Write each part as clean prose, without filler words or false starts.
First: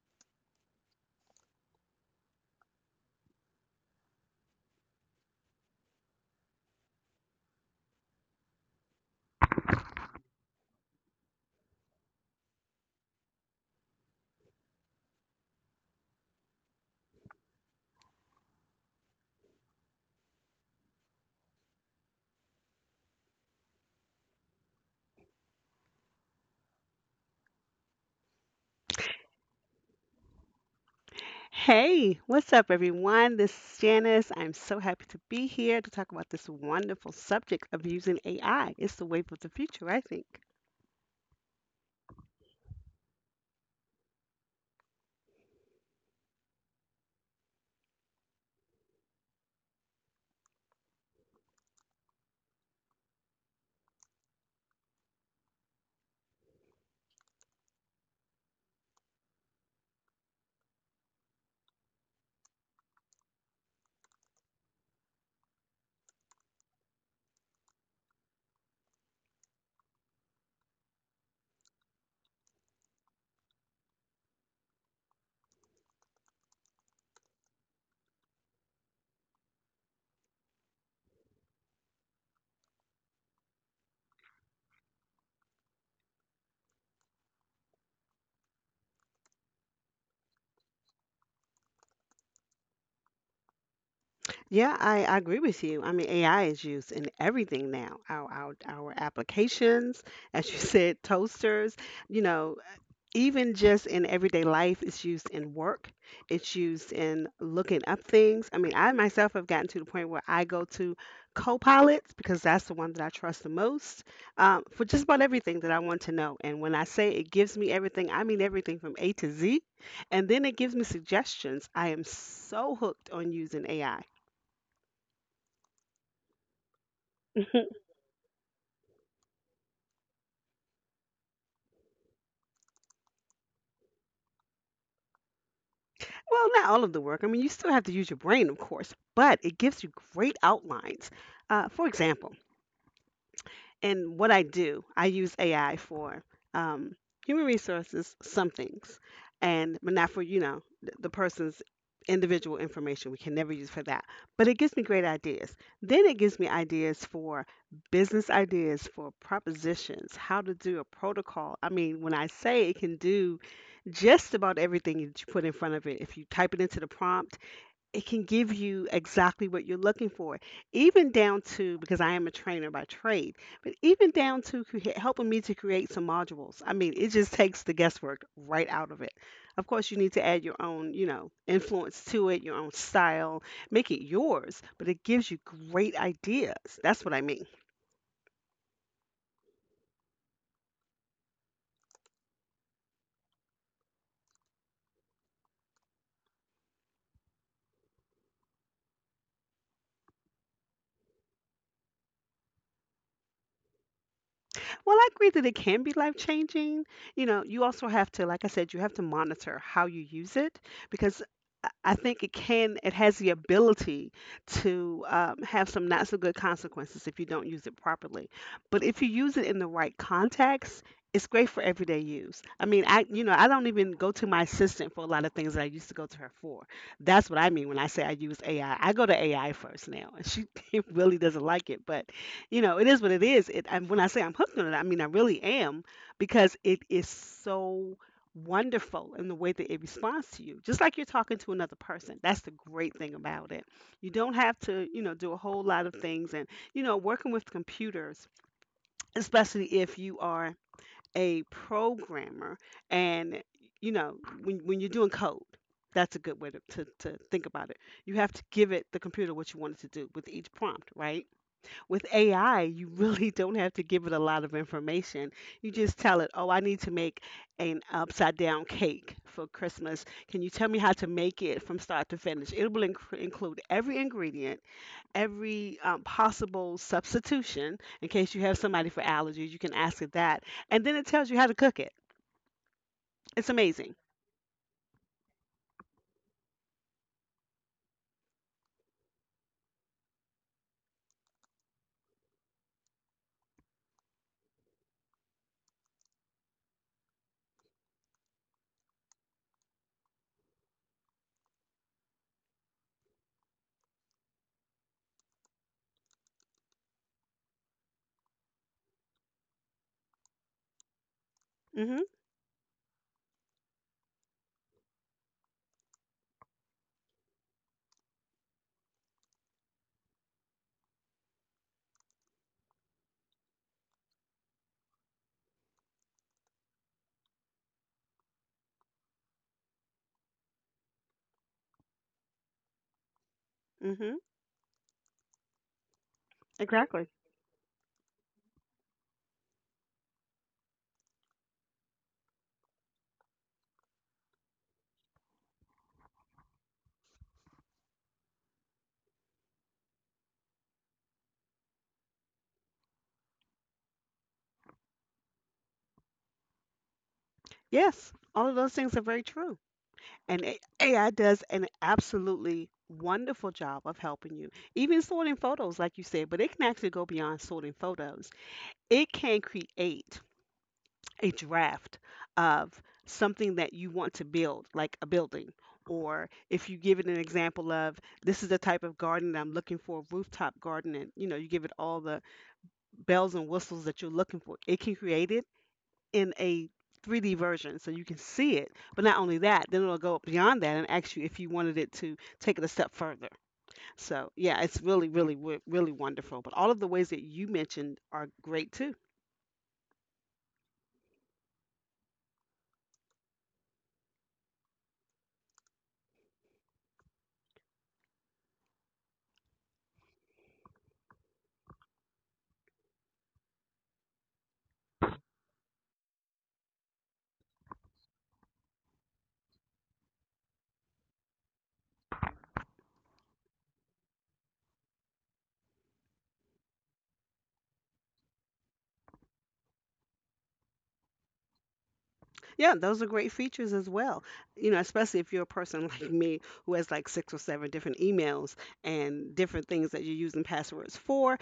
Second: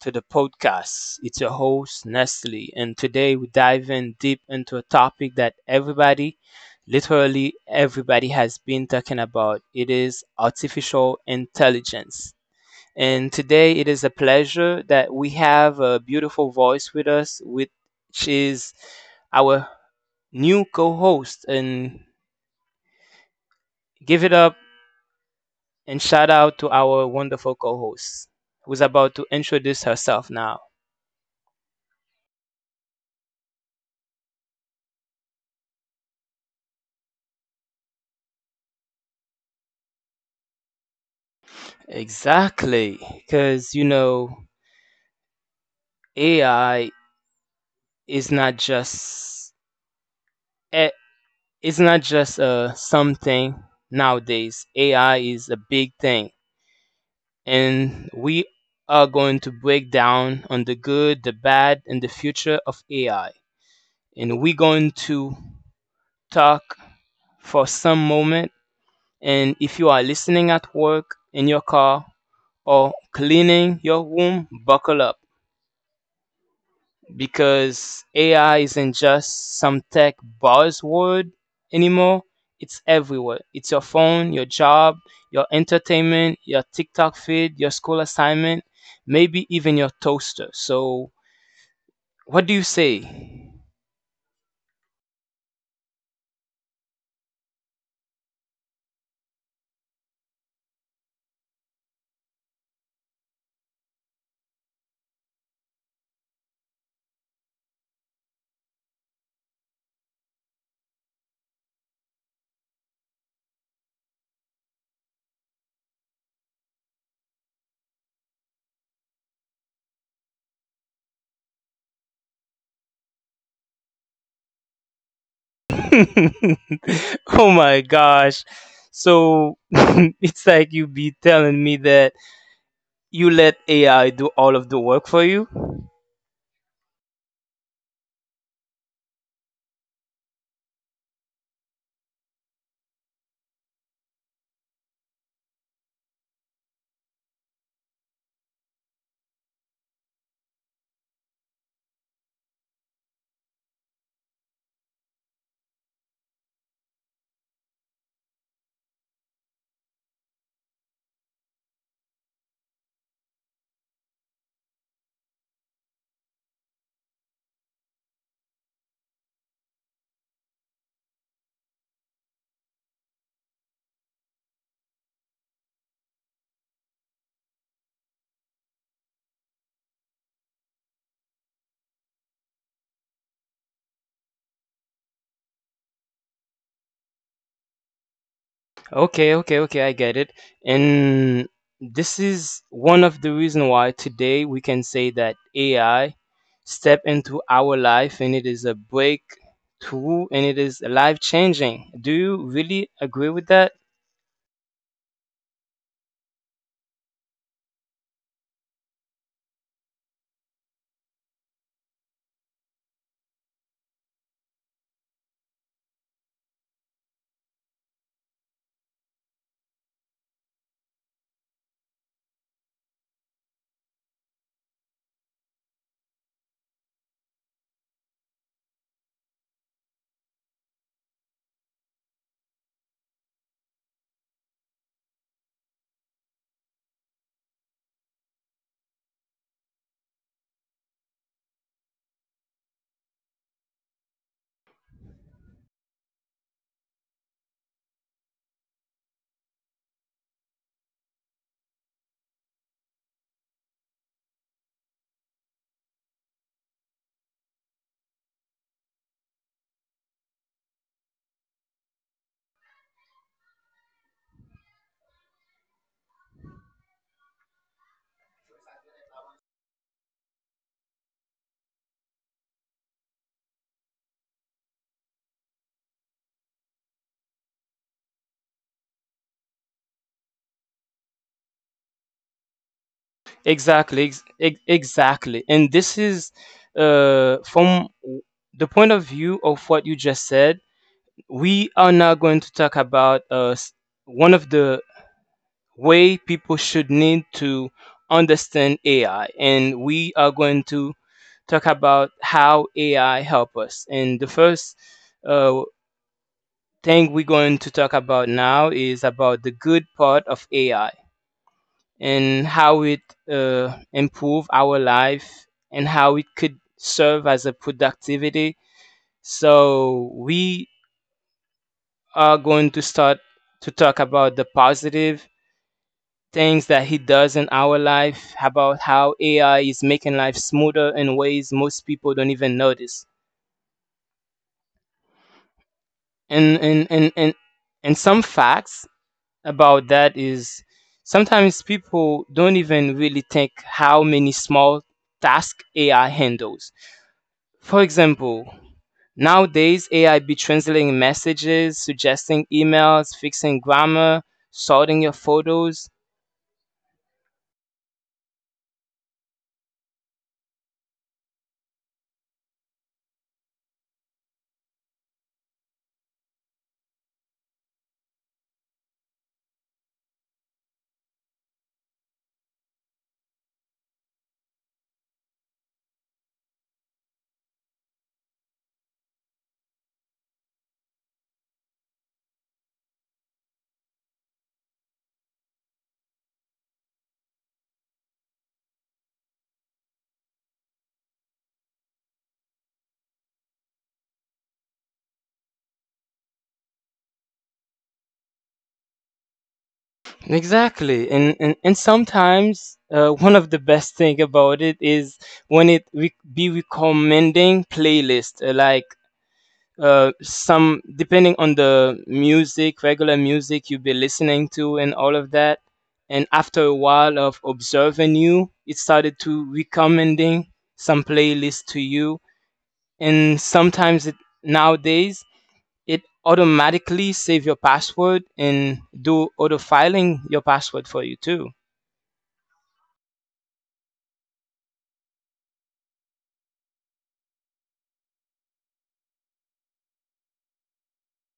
to the podcast. It's your host, Nestle, and today we dive in deep into a topic that everybody, literally everybody, has been talking about. It is artificial intelligence. And today it is a pleasure that we have a beautiful voice with us, which is our new co host. And give it up. And shout out to our wonderful co host who's about to introduce herself now. Hey, what's up, everyone? This is Janice. I'm so happy to be here to talk about this wonderful subject of using AI. It's the wave of the future, I think. Exactly. Because, you know, AI is eh, not just something nowadays. AI is a big thing. And we are going to break down on the good, the bad, and the future of AI. And we're going to talk for some moment. And if you are listening at work, in your car, or cleaning your room, buckle up because AI isn't just some tech buzzword anymore. It's everywhere. It's your phone, your job, your entertainment, your TikTok feed, your school assignment, maybe even your toaster. So, what do you say? Yeah, I agree with you. I mean, AI is used in everything now. Our applications, as you said, toasters, you know, even just in everyday life, it's used in work. It's used in looking up things. I mean, I myself have gotten to the point where I go to Copilots because that's the one that I trust the most for just about everything that I want to know. And when I say it gives me everything, I mean everything from A to Z. And then it gives me suggestions. I am so hooked on using AI. Oh my gosh. So, it's like you be telling me that you let AI do all of the work for you? Well, not all of the work. I mean, you still have to use your brain, of course, but it gives you great outlines. For example, in what I do, I use AI for um, human resources, some things, and but not for, the person's individual information. We can never use for that. But it gives me great ideas. Then it gives me ideas for business ideas, for propositions, how to do a protocol. I mean, when I say it can do just about everything that you put in front of it. If you type it into the prompt, it can give you exactly what you're looking for, even down to because I am a trainer by trade, but even down to helping me to create some modules. I mean, it just takes the guesswork right out of it. Of course, you need to add your own, influence to it, your own style, make it yours, but it gives you great ideas. That's what I mean. Okay, okay, okay, I get it. And this is one of the reason why today we can say that AI step into our life and it is a breakthrough and it is life changing. Do you really agree with that? Well, I agree that it can be life changing. You know, you also have to, like I said, you have to monitor how you use it because I think it can, it has the ability to have some not so good consequences if you don't use it properly. But if you use it in the right context, it's great for everyday use. I mean, I, I don't even go to my assistant for a lot of things that I used to go to her for. That's what I mean when I say I use AI. I go to AI first now, and she really doesn't like it, but it is what it is. It, and when I say I'm hooked on it, I mean I really am because it is so wonderful in the way that it responds to you, just like you're talking to another person. That's the great thing about it. You don't have to, do a whole lot of things. And, working with computers, especially if you are a programmer and, you know, when you're doing code, that's a good way to think about it. You have to give it the computer what you want it to do with each prompt, right? With AI, you really don't have to give it a lot of information. You just tell it, "Oh, I need to make an upside down cake for Christmas. Can you tell me how to make it from start to finish?" It will include every ingredient, every possible substitution. In case you have somebody for allergies, you can ask it that, and then it tells you how to cook it. It's amazing. Exactly, exactly. And this is uh, from w- the point of view of what you just said. We are now going to talk about one of the way people should need to understand AI, and we are going to talk about how AI help us. And the first uh, thing we're going to talk about now is about the good part of AI Mhm. and how it improve our life and how it could serve as a productivity. So we are going to start to talk about the positive things that he does in our life, about how AI is making life smoother in ways most people don't even notice. Mhm. And and Exactly. and and, and some facts about that is sometimes people don't even really think how many small tasks AI handles. For example, nowadays AI be translating messages, suggesting emails, fixing grammar, sorting your photos. Yes, all of those things are very true. And AI does an absolutely wonderful job of helping you, even sorting photos, like you said, but it can actually go beyond sorting photos. It can create a draft of something that you want to build, like a building. Or if you give it an example of this is the type of garden that I'm looking for, rooftop garden, and you give it all the bells and whistles that you're looking for, it can create it in a 3D version so you can see it. But not only that, then it'll go beyond that and ask you if you wanted it to take it a step further. So, yeah, it's really, really, really wonderful. But all of the ways that you mentioned are great too. Exactly, and sometimes one of the best thing about it is when it be recommending playlist like some depending on the music, regular music you be listening to, and all of that. And after a while of observing you, it started to recommending some playlist to you. And sometimes it nowadays it automatically save your password and do auto filing your password for you too. Yeah, those are great features as well. You know, especially if you're a person like me who has like six or seven different emails and different things that you're using passwords for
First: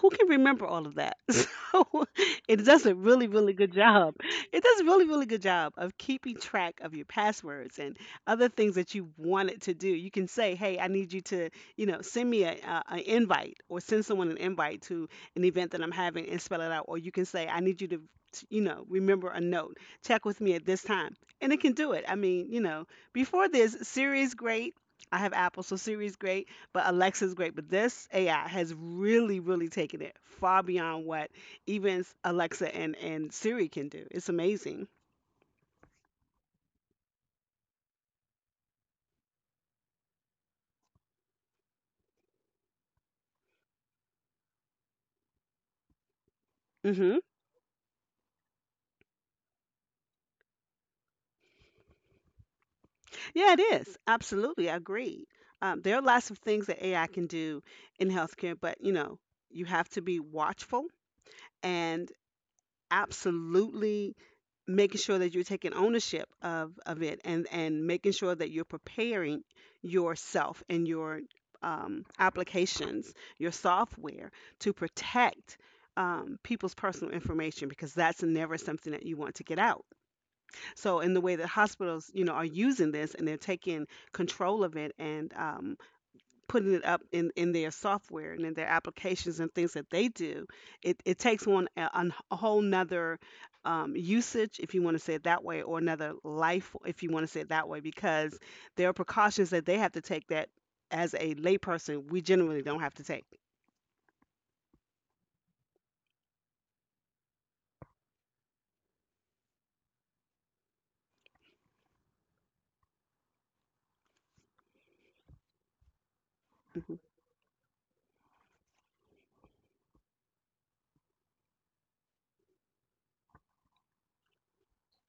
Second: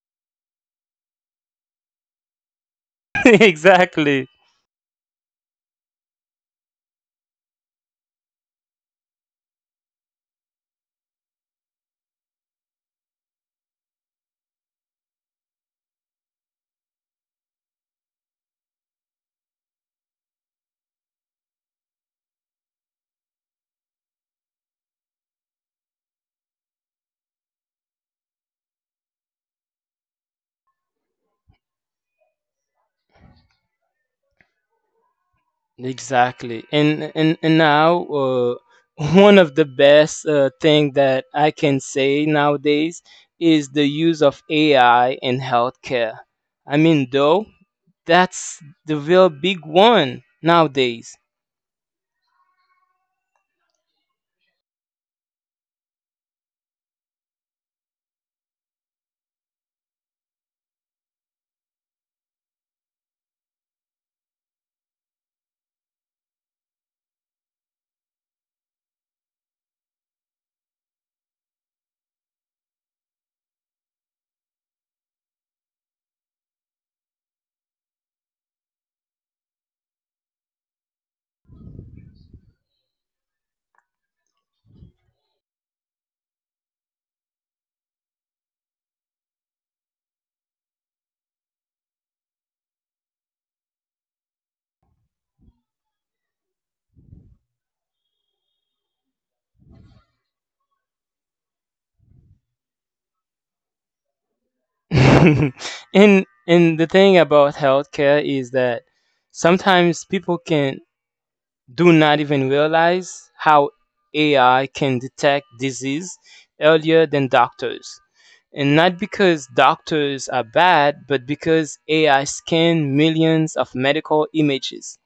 who can remember all of that? So it does a really, really good job. Exactly. It does a really, really good job of keeping track of your passwords and other things that you want it to do. You can say, hey, I need you to, send me a, an invite or send someone an invite to an event that I'm having and spell it out. Or you can say, I need you to, remember a note. Check with me at this time. And it can do it. I mean, before this, Siri is great. I have Apple, so Siri is great but Alexa's great. But this AI has really, really taken it far beyond what even Alexa and Siri can do. It's amazing. And now uh, one of the best thing that I can say nowadays is the use of AI in healthcare. I mean Hmm. though that's the real big one nowadays. Yeah, it is. Absolutely. I agree. There are lots of things that AI can do in healthcare, but you know, you have to be watchful and absolutely making sure that you're taking ownership of it and making sure that you're preparing yourself and your applications your software to protect people's personal information because that's never something that you want to get out so in the way that hospitals you know are using this and they're taking control of it and putting it up in their software and in their applications and things that they do it, it takes on a whole nother usage if you want to say it that way or another life if you want to say it that way because there are precautions that they have to take that as a layperson we generally don't have to take. and and the thing about healthcare is that sometimes people can do not even realize how AI can detect disease Mm-hmm. earlier than doctors. And not because doctors are bad, but because AI scanned millions of medical images.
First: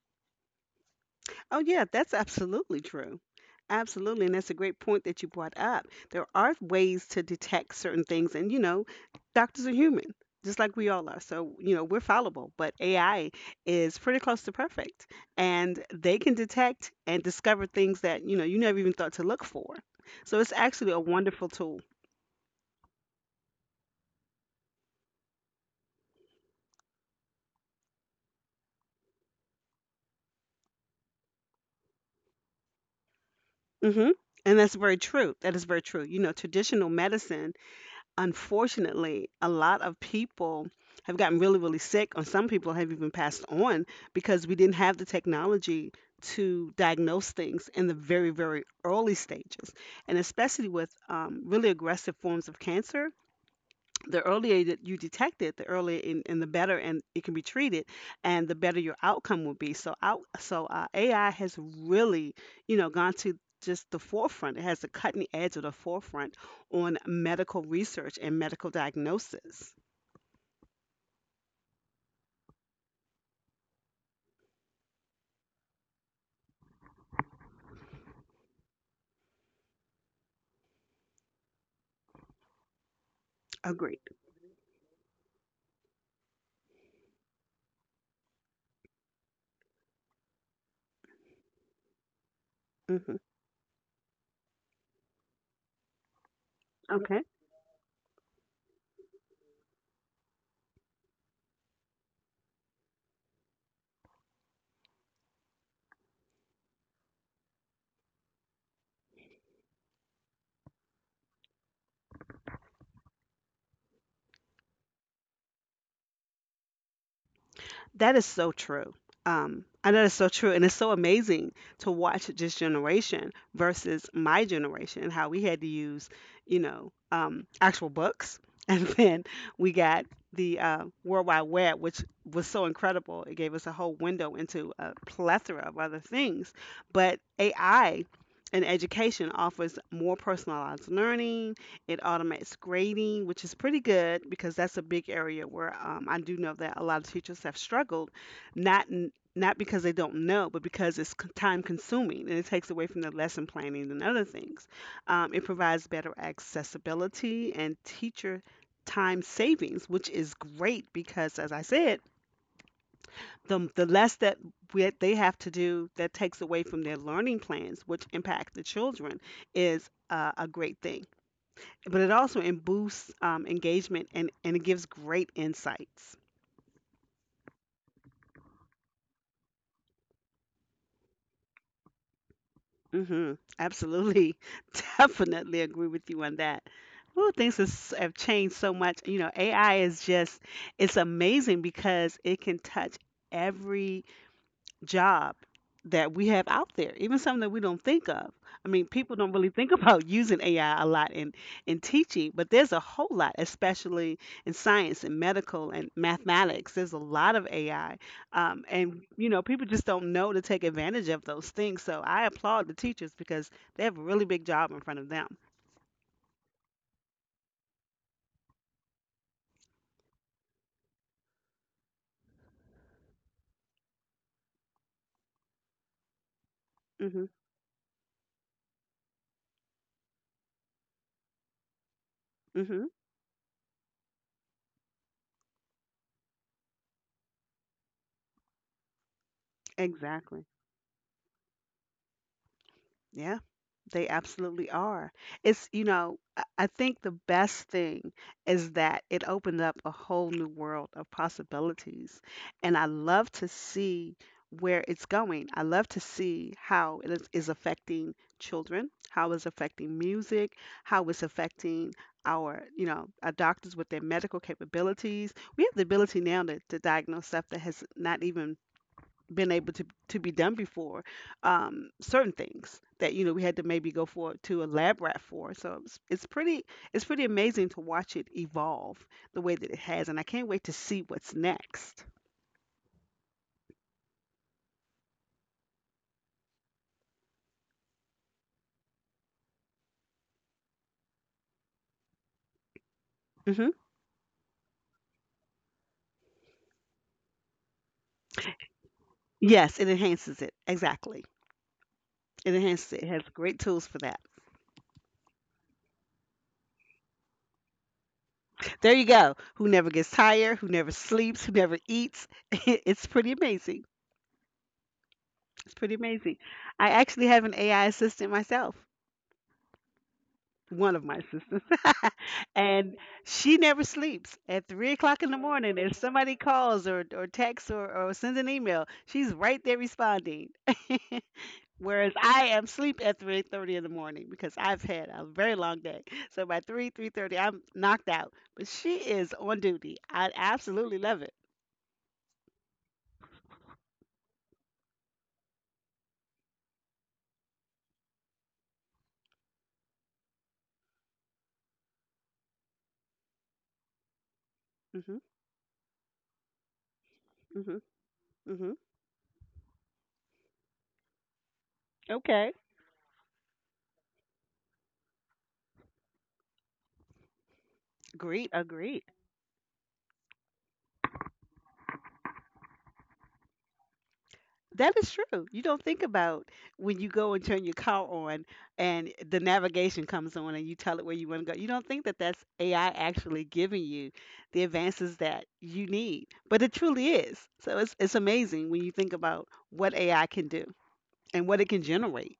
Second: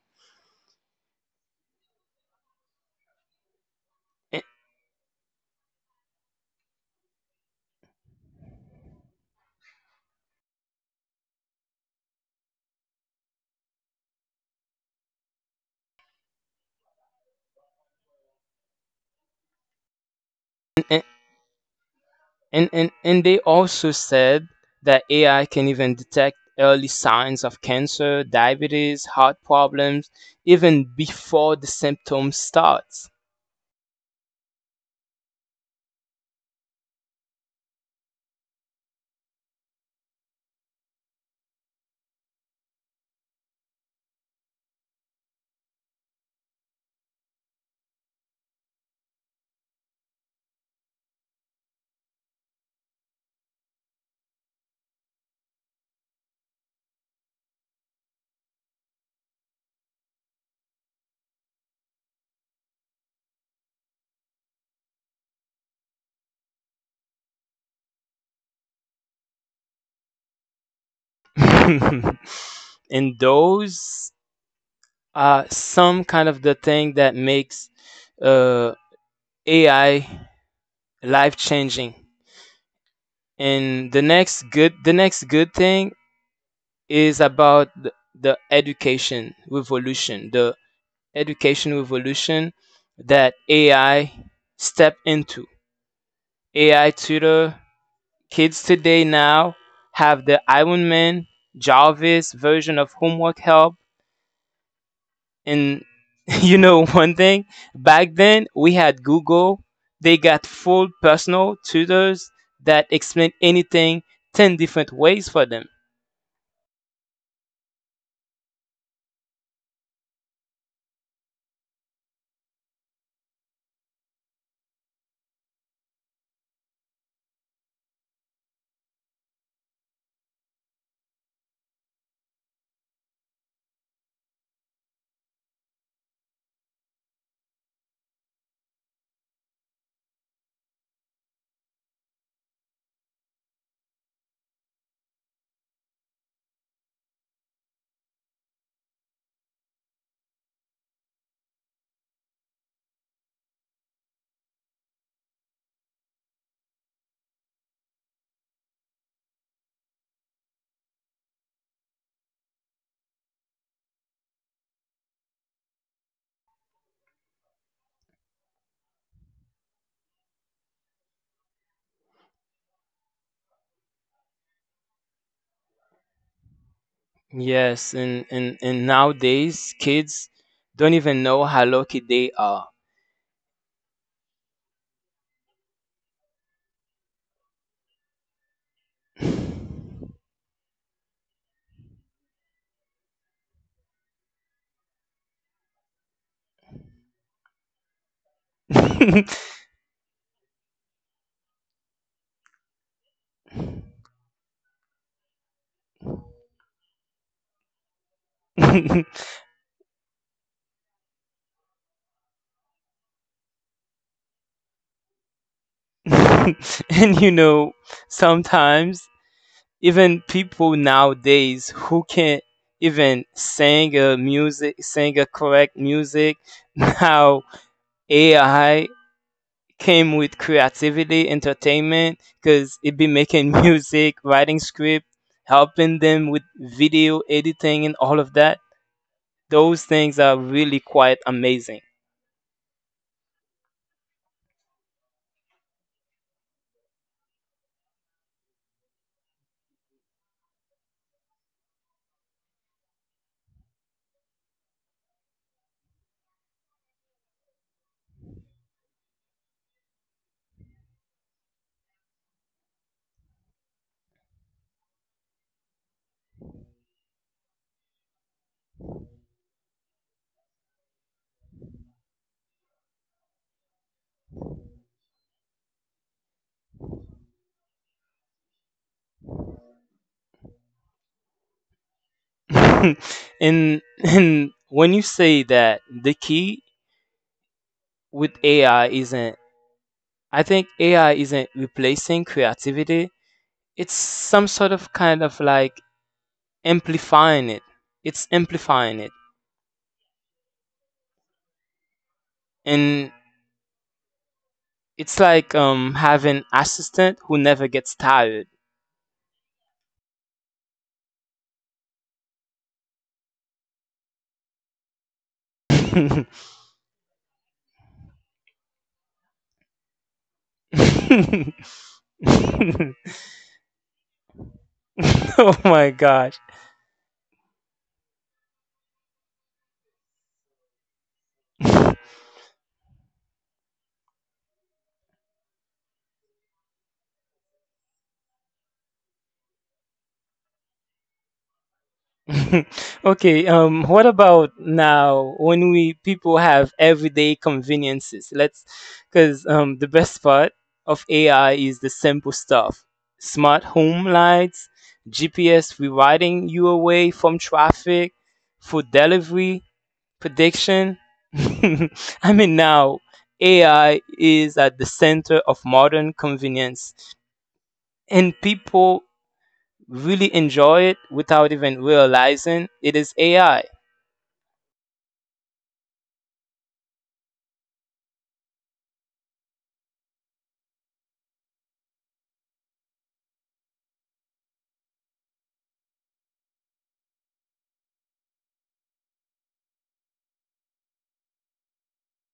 Oh, yeah, that's absolutely true. Absolutely. And And, that's a great point that you brought up. There are ways to detect certain things. And, you know, doctors are human, just like we all are. So, you know, we're fallible, but AI is pretty close to perfect. And they can detect and discover things that, you know, you never even thought to look for. So it's actually a and, wonderful tool. and they also said that AI can even detect early signs of cancer, diabetes, heart problems, even before the symptoms starts. Hmm. And that's very true. That is very true. You know, traditional medicine unfortunately, a lot of people have gotten really, really sick, and some people have even passed on because we didn't have the technology to diagnose things in the very, very early stages. And especially with really aggressive forms of cancer, the earlier that you detect it, the earlier and the better, and it can be treated, and the better your outcome will be. So out, so AI has really, gone to just the forefront. It has the cutting edge of the forefront on medical research and medical diagnosis. And those are some kind of the thing that makes uh, AI life changing. And Agreed. the next good, the next good thing is about the education revolution, the education revolution Hmm. that AI stepped into. AI Okay. tutor. Kids today now have the Iron Man Jarvis version of homework help. And you know, one thing, back then we had Google, they got full personal tutors that explain anything 10 different ways for them. That is so true. I know that's so true, and it's so amazing to watch this generation versus my generation, how we had to use, actual books, and then we got the World Wide Web, which was so incredible. It gave us a whole window into a plethora of other things. But AI in education offers more personalized learning, it automates grading, which is pretty good because that's a big area where I do know that a lot of teachers have struggled, not because they don't know, but because it's time consuming and it takes away from the lesson planning and other things. It provides better accessibility and teacher time savings, which is great because, as I said, the less that we, they have to do that takes away from their learning plans, which impact the children, is a great thing but it also boosts engagement and it gives great insights. Yes, and nowadays kids don't even know how lucky they are. Hmm. Absolutely. Definitely agree with you on that. Well, things have changed so much. You know, AI is just, it's amazing because it can touch every job that we have out there, even something that we don't think of. I mean, people and don't really think about using AI a lot in teaching, but there's a whole lot, especially in science and medical and mathematics. There's a lot of AI. And, you know, people just don't know to take advantage of those things. So I applaud the teachers because they have a really big job in front of them. you know, sometimes even people nowadays who can't even sing a music, sing a correct music, hmm now AI came with creativity, entertainment, because hmm it be making music, writing script, helping them with video editing and all of that. Those things are Exactly. really quite amazing. Yeah, they absolutely are. It's I think the best thing is that it opened up a whole new world of possibilities. And I love to see where it's going. I love to see how it is affecting children, how it's affecting music, how it's affecting our doctors with their medical capabilities. We have the ability now to diagnose stuff that has not even been able to be done before, certain things that you know we had to maybe go for to a lab rat for. So it's pretty, it's pretty amazing to watch it evolve the way that it has, and I can't wait to see what's next. And when you say that the key with AI isn't replacing creativity. hmm It's some sort of kind of like amplifying it. It's amplifying it. yes, it enhances it, exactly. It enhances it. It And has great tools for that. it's like having assistant who never gets tired. There you go, who never gets tired, who never sleeps, who never eats. It's pretty amazing. It's pretty amazing. I actually have an AI assistant myself, one of my sisters. And she never sleeps. At 3 o'clock in the Oh morning, if my somebody gosh. calls or texts or sends an email, she's right there responding. Whereas I am sleep at 3:30 in the morning because I've had a very long day. So by three thirty, I'm knocked out. But she is on duty. I absolutely love it. Okay, what about now when we people have everyday conveniences? Let's Because the best part of AI is the simple stuff. Smart home lights, Mhm. GPS rewriting you away from Mhm. traffic, Mhm. food delivery prediction. I Okay. mean now AI is at the center of modern convenience, and Agreed, agreed. people really enjoy it without even realizing it is AI. That is true. You don't think about when you go and turn your car on and the navigation comes on and you tell it where you want to go. You don't think that that's AI actually giving you the advances that you need, but it truly is. So it's amazing when you think about what AI can do and what it can generate.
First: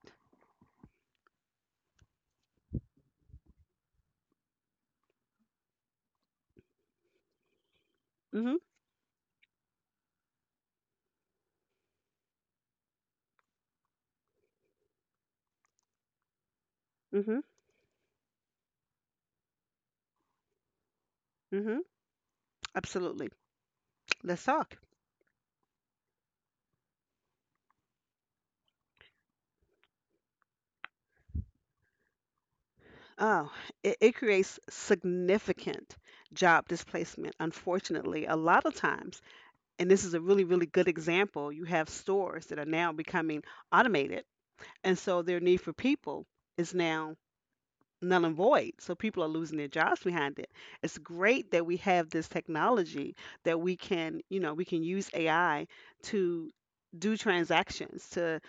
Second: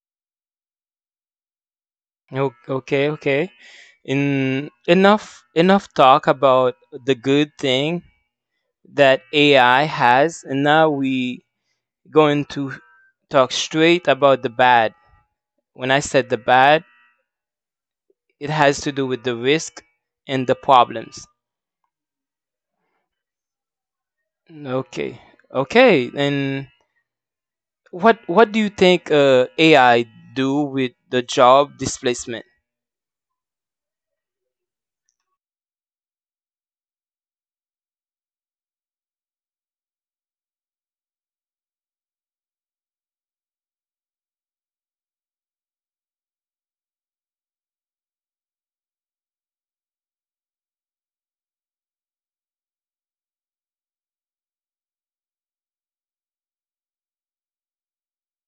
Okay, okay. In enough Enough talk about the good thing Mhm. that AI has, and now we going to talk straight about the bad. When I said the bad, Mhm. it has to do with the risk and the problems. Mhm. Absolutely. Let's talk. Okay. Okay, then, what do you think AI do with the job displacement? Oh, it creates significant job displacement. Unfortunately, a lot of times, and this is a really, really good example. You have stores that are now becoming automated. And so their need for people is now null and void. So people are losing their jobs behind it. It's great that we have this technology that we can, you know, we can use AI to do transactions, to,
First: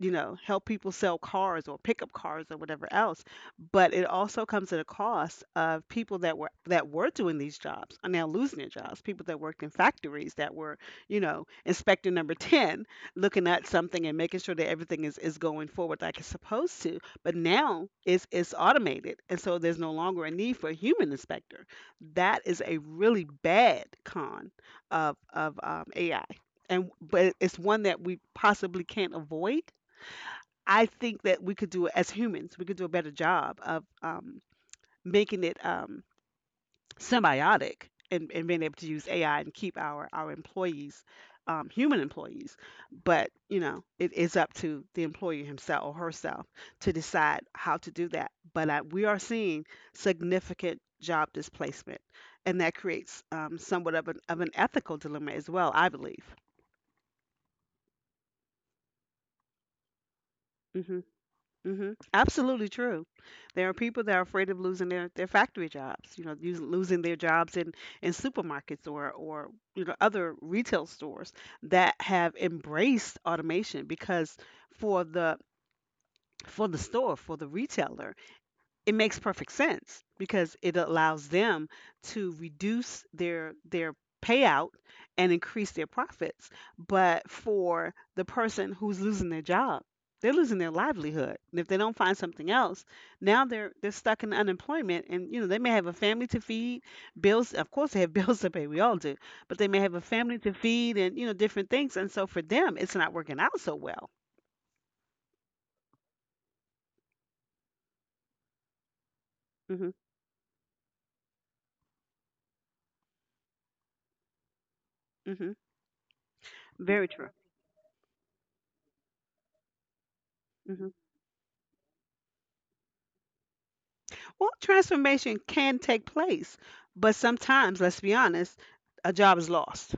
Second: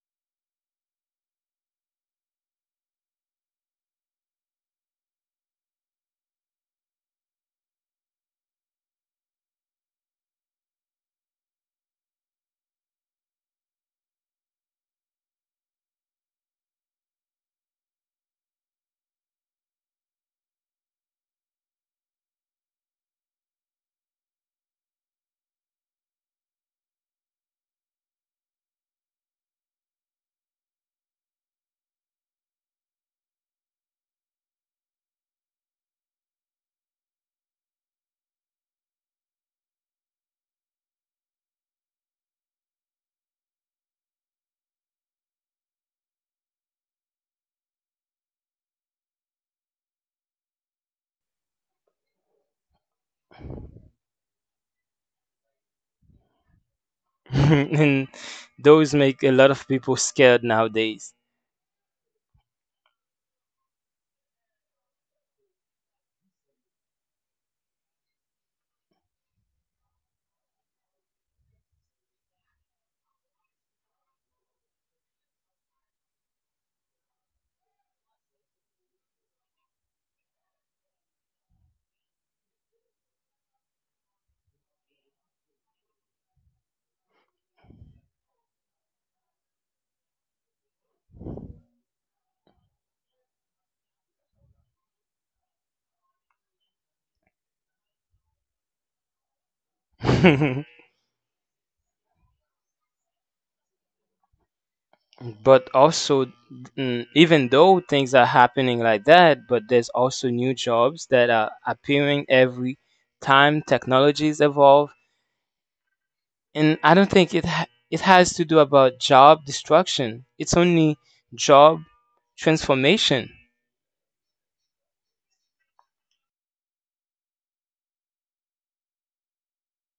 you know, help people sell cars or pick up cars or whatever else. But it also comes at a cost of people that were doing these jobs are now losing their jobs. People that worked in factories that were, you know, inspector number 10, looking at something and making sure that everything is going forward like it's supposed to. But now it's automated. And so there's no longer a need for a human inspector. That is a really bad con of AI, and but it's one that we possibly can't avoid. I think that we could do as humans, we could do a better job of, making it, symbiotic, and being able to use AI and keep our employees, human employees. But you know, it is up to the employer himself or herself to decide how to do that. But we are seeing significant job displacement, and that creates, somewhat of an ethical dilemma as well, I believe. And those make a lot of people scared nowadays. Absolutely true. There are people that are afraid of losing their factory jobs, you know, losing their jobs in supermarkets or, you know, other retail stores that have embraced automation because for the for the store, for the retailer, it makes perfect sense because it allows them to reduce their payout and increase their profits. But for the person who's losing their job, they're losing their livelihood, and if they don't find something else, now they're stuck in unemployment, and you know they may have a family to feed. Bills, of course they have bills to pay, we all do. But they may have a family to feed and you know different things, and so for them it's not working out so well. But also, even though things are happening like that, but there's mhm also new jobs that are appearing every time technologies evolve. mhm And I don't Very true. think it it has to do about job destruction. It's Mhm. only job transformation. Well, transformation can take place, but sometimes, let's be honest, a job is lost.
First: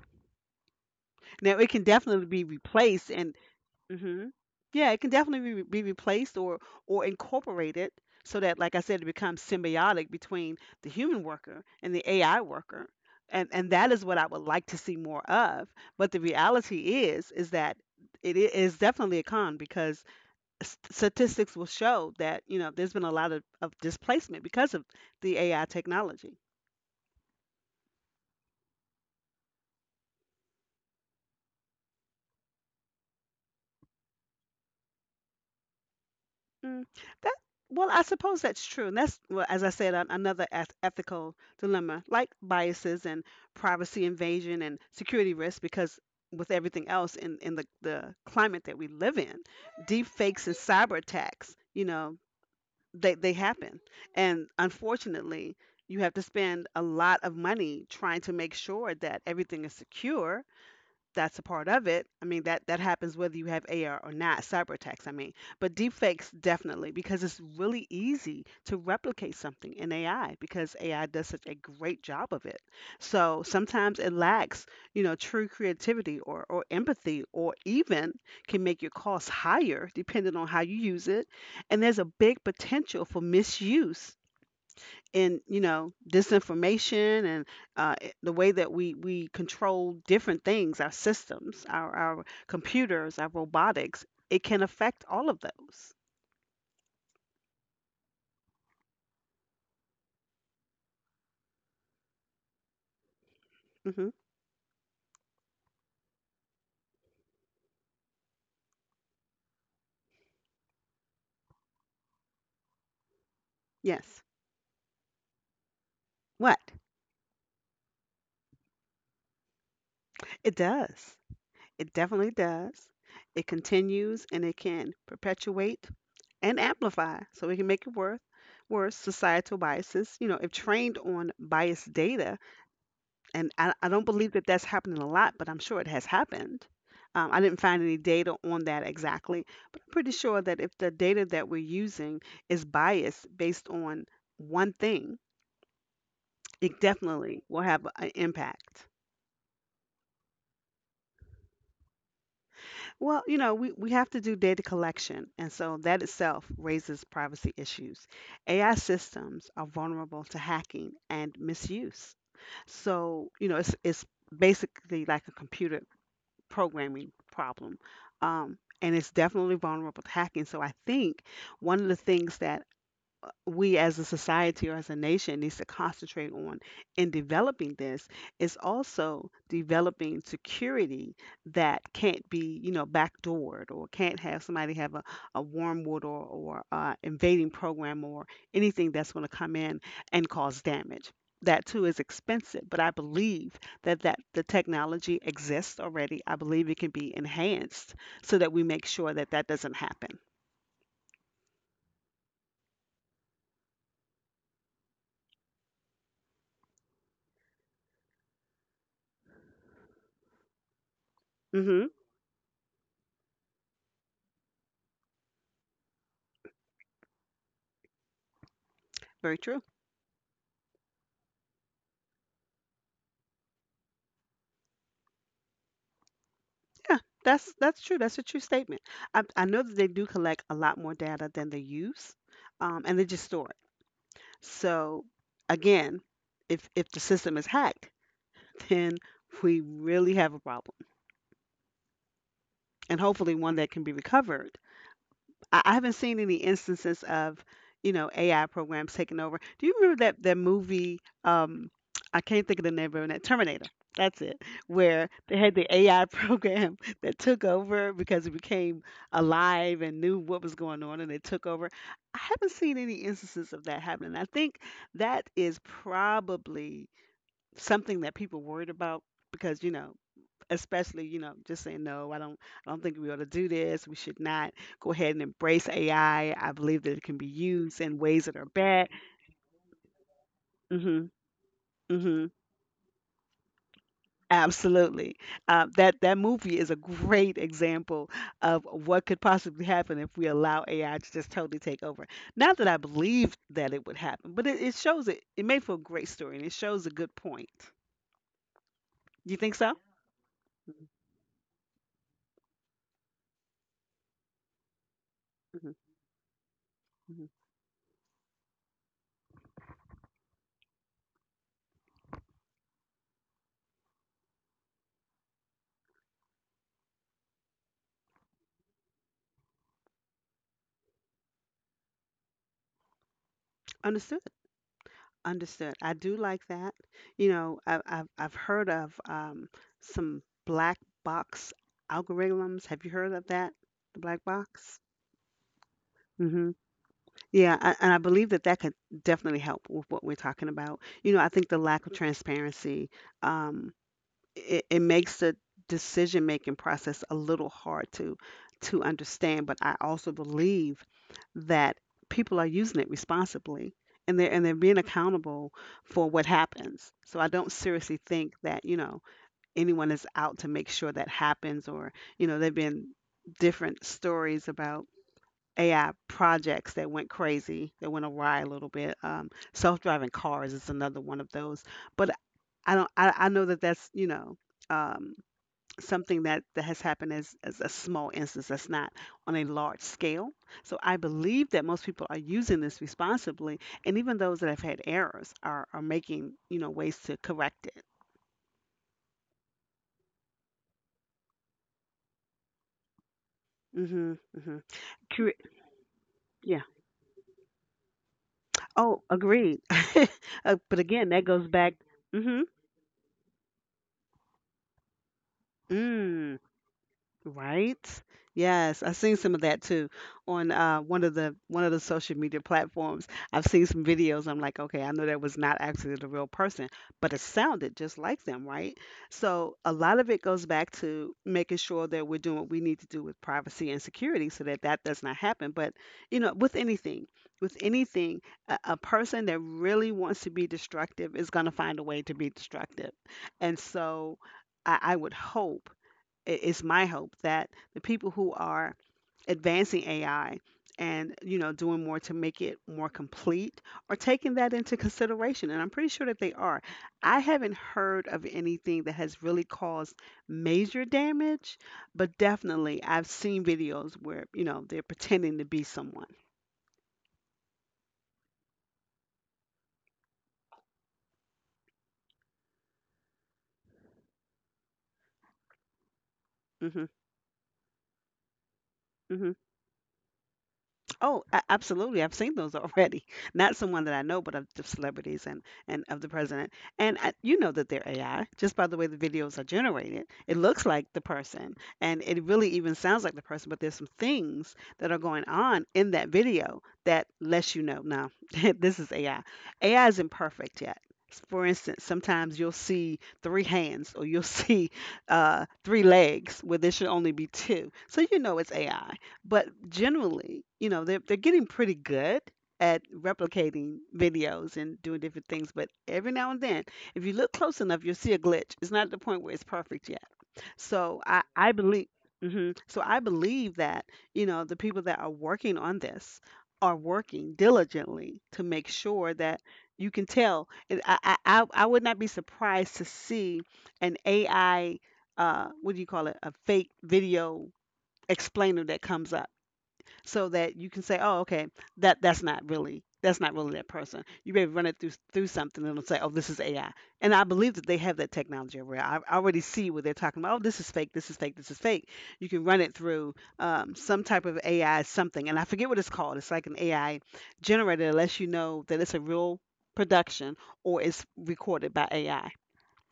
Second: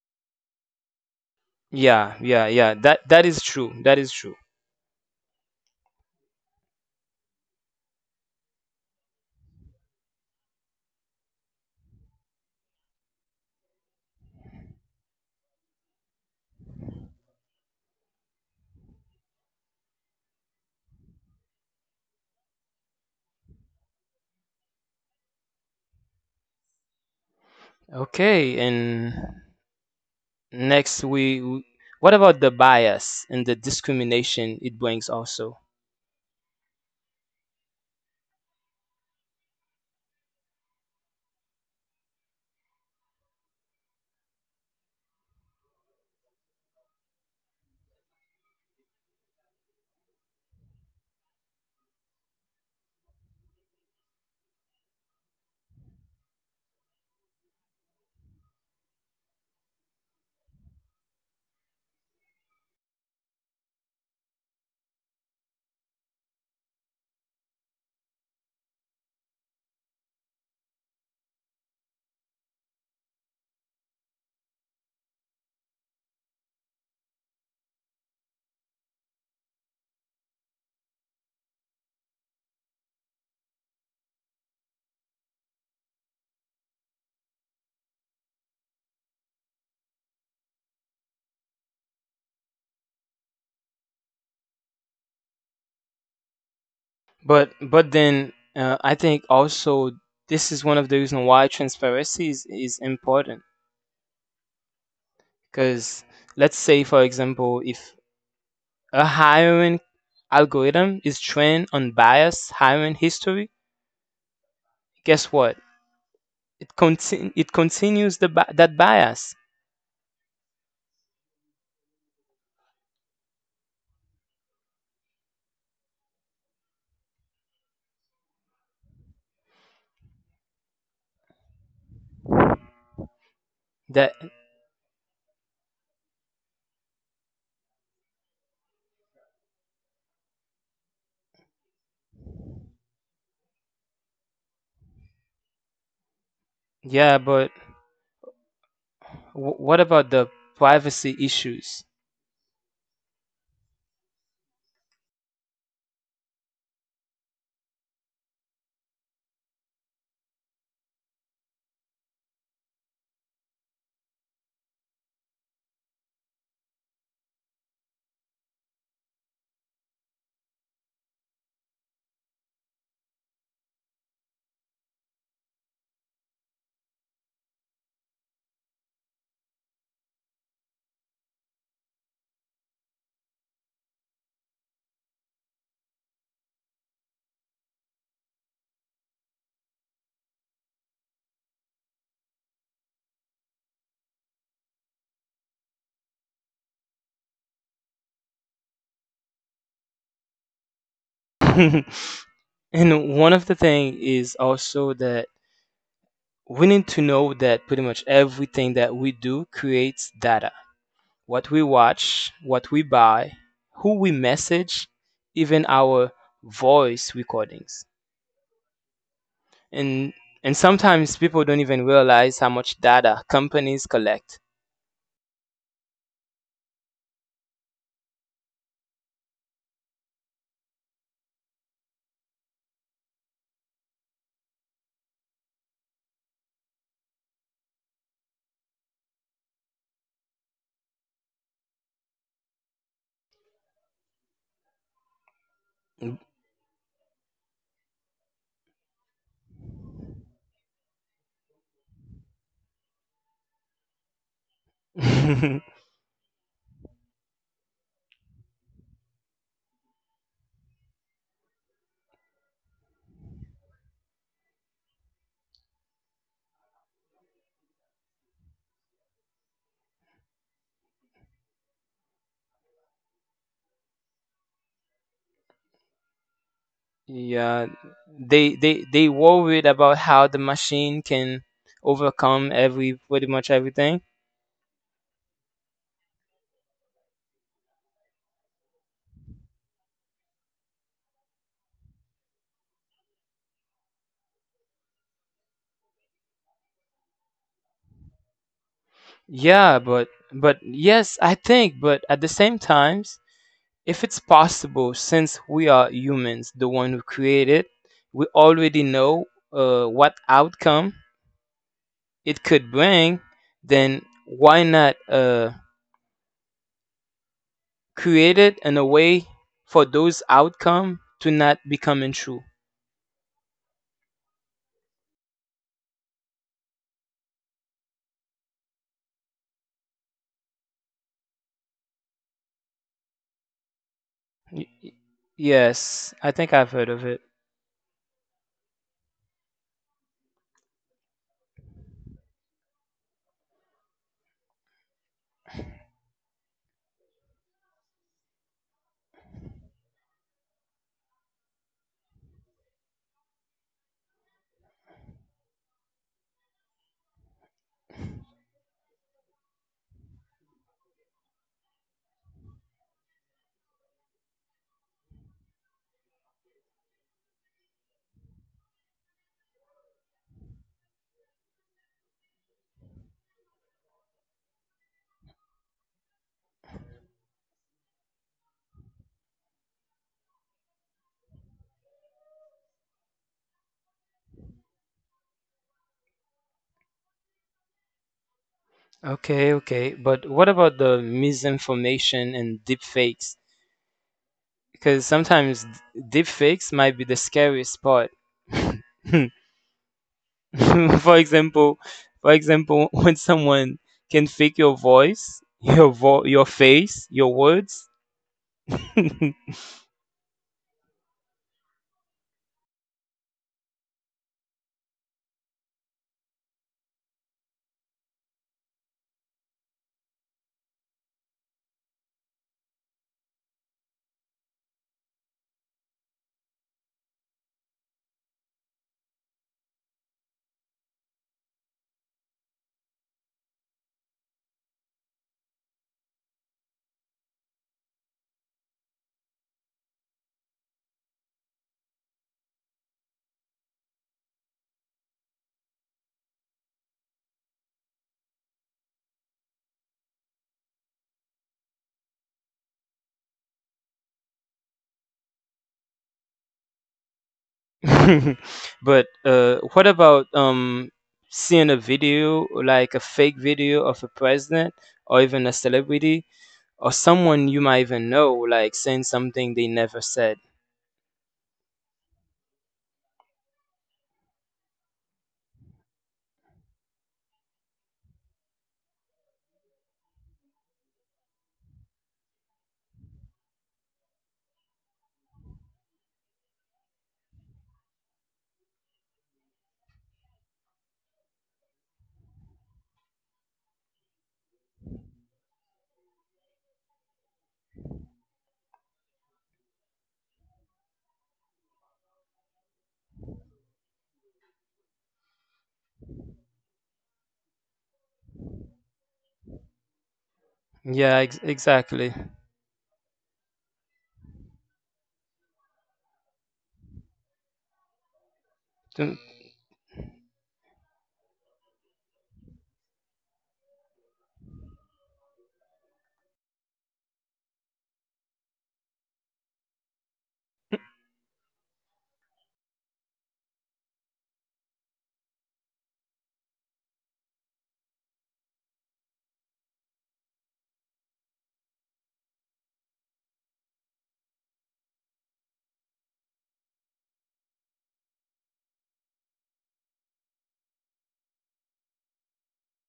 Now, it can Yeah, definitely be yeah, yeah. That replaced, that and is true. That is hmm true. yeah, it can definitely be replaced or incorporated so that, like I said, it becomes symbiotic between the human worker and the AI worker, and that is what I would like to see more of. But the reality is that is definitely a con because statistics will show that you know there's been a lot of displacement because of the AI technology. Okay, and next what about the bias and the discrimination it brings also? Mm, that well, I suppose that's true, and that's well, as I said, another ethical dilemma, like biases and privacy invasion and security risk, because with everything else in the climate that we live in, deep fakes and cyber attacks, you know, they happen, and unfortunately. You have to spend a lot of money trying to make sure that everything is secure. That's a part of it. I mean that that happens whether you have AR or not, cyber attacks, I mean. But deepfakes definitely, because it's really easy to replicate something in AI because AI does such a great job of it. So sometimes it lacks, you know, true creativity or empathy, or even can make your costs higher depending on how you use it. And there's a big potential for misuse in you know disinformation and, the way that we control different things, our systems, our computers, our robotics. It can affect all of those. But then I think also this is one of the reasons why transparency is important. hmm Because let's say for example, if a hiring algorithm is trained on biased hiring history. yes. Guess what? What? It continues that bias. It does. It definitely does. It continues, and it can perpetuate and amplify, so it can make it worse, worse societal biases, you know, if trained on biased data. And I don't That believe that that's happening a lot, but I'm sure it has happened. I didn't find any data on that exactly, but I'm pretty sure that if the data that we're using is biased based on one thing, it yeah, definitely but will have an impact. What about the privacy issues? Well, you know, we have to do data collection, and so that itself raises privacy issues. AI systems are vulnerable to hacking and misuse. So, you know, it's basically like a computer programming problem. And it's definitely vulnerable to hacking. So I think one of the things that we as a society or as a nation needs to concentrate on in developing this is also developing security that can't be you know backdoored, or can't have somebody have a wormwood, or invading program or anything that's going to come in and cause damage. That too is expensive, but I believe that the technology exists already. I believe it can be enhanced so that we make sure that that doesn't happen. And one of the thing is also that we need to know that pretty much everything that we do creates data. What we hmm watch, what we buy, who we message, even our voice recordings. Very true. And sometimes people don't even realize how much data companies collect. Yeah, that's true. That's a true statement. I know that they do collect a lot more data than they use, and they just store it. So again, if the system is hacked, then we really have a problem, and hopefully one that can be recovered. I haven't seen any instances of, you know, AI programs taking over. Do you remember that movie? I can't think of the name of it. Terminator. That's it. Where they had the AI program that took over because it became alive and knew what was going on, and it took over. I haven't seen any instances of that happening. I think that is probably something that people worried about because you know, especially you know, just saying no, I don't think we ought to do this, we should not go ahead and embrace AI. I believe that it can be Yeah, used in ways that are they bad. they they worried about how the machine hmm can hmm overcome every pretty much everything. Absolutely. That that movie is a great example of what could possibly happen if we allow AI to just totally take over. Not that I believe that it would happen, but it shows it, it made for a great story and it shows a good point. You think so? Yeah, but yes, I think but at the same times, if it's possible since hmm we are humans the one who created, we already know what outcome it could bring, then why not created in a way for those outcome to not becoming true. Understood. Understood. I do like that. You know, I've heard of, some black box algorithms. Have you heard of that? The black Y- box. y- Yes, I hmm think I've heard of it. Yeah, and I believe that that could definitely help with what we're talking about. You know, I think the lack of transparency. Um, it makes the decision making process a little hard to understand, but I also believe that people are using it responsibly, and they're being accountable for what happens. So I don't seriously think that you know anyone is out to make sure that happens. Or you know there've been different stories about AI projects that went crazy, that went awry a little bit. Self-driving cars is another one of those. But I don't. I know that that's um, something that has happened as a small instance. That's not on a large scale. So I believe that most people are using this responsibly, and even those that have had errors are making you know ways to correct it. Okay, okay. But what about the misinformation and deep fakes? hmm hmm Because Cur- sometimes deep yeah. fakes might be the scariest part. Oh, agreed. But again, for that goes back. example, for hmm example, when someone can fake your voice, Mm. your face, your words. Right? Yes, I've seen some of that too on one of the social media platforms. I've seen some videos. I'm like, okay, I know that was not actually the real person, but it sounded just like them, right? So a lot of it goes back to making sure that we're doing what we need to do with privacy and security, so that that does not happen. But you know, with anything, a person that really wants to be destructive is going to find a way to be destructive, and so I would hope it's my hope that the people who are advancing AI and you know doing more to make it more complete are taking that into consideration, and I'm pretty sure that they are. I haven't heard of anything that has really caused major damage, but definitely I've seen videos where you know they're pretending to be someone. But what about seeing a video, like a fake video of a president or even a celebrity Mhm. or someone you might even know, like saying Mhm. something they never said? Oh, absolutely. I've seen those already. Not someone that I know, but of the celebrities and of the president. And you know that they're AI just by the way the videos are generated. It looks like the person, and it really even sounds like the person. But there's some things that are going on in that video that lets you know, no, this is AI. AI isn't perfect yet. For instance, sometimes you'll see three hands, or you'll see three legs where there should only be two. So you know it's AI. But generally, you know, they're getting pretty good at replicating videos and doing different things. But every now and then, if you look close enough, you'll see a glitch. It's not at the point where it's perfect yet. So Yeah, I I believe. exactly. So I believe that you know the people that are working on this are working diligently to make sure do that you can tell. And I would not be surprised to see an AI, what do you call it, a fake video explainer that comes up so that you can say, "Oh, okay, that's not really that's not really that person." You may run it through something and it'll say, "Oh, this is AI." And I believe that they have that technology over there. I already see what they're talking about. Oh, this is fake. This is fake. This is fake. You can run it through some type of AI something, and I forget what it's called. It's like an AI generator, unless you know that it's a real production or it's recorded by AI.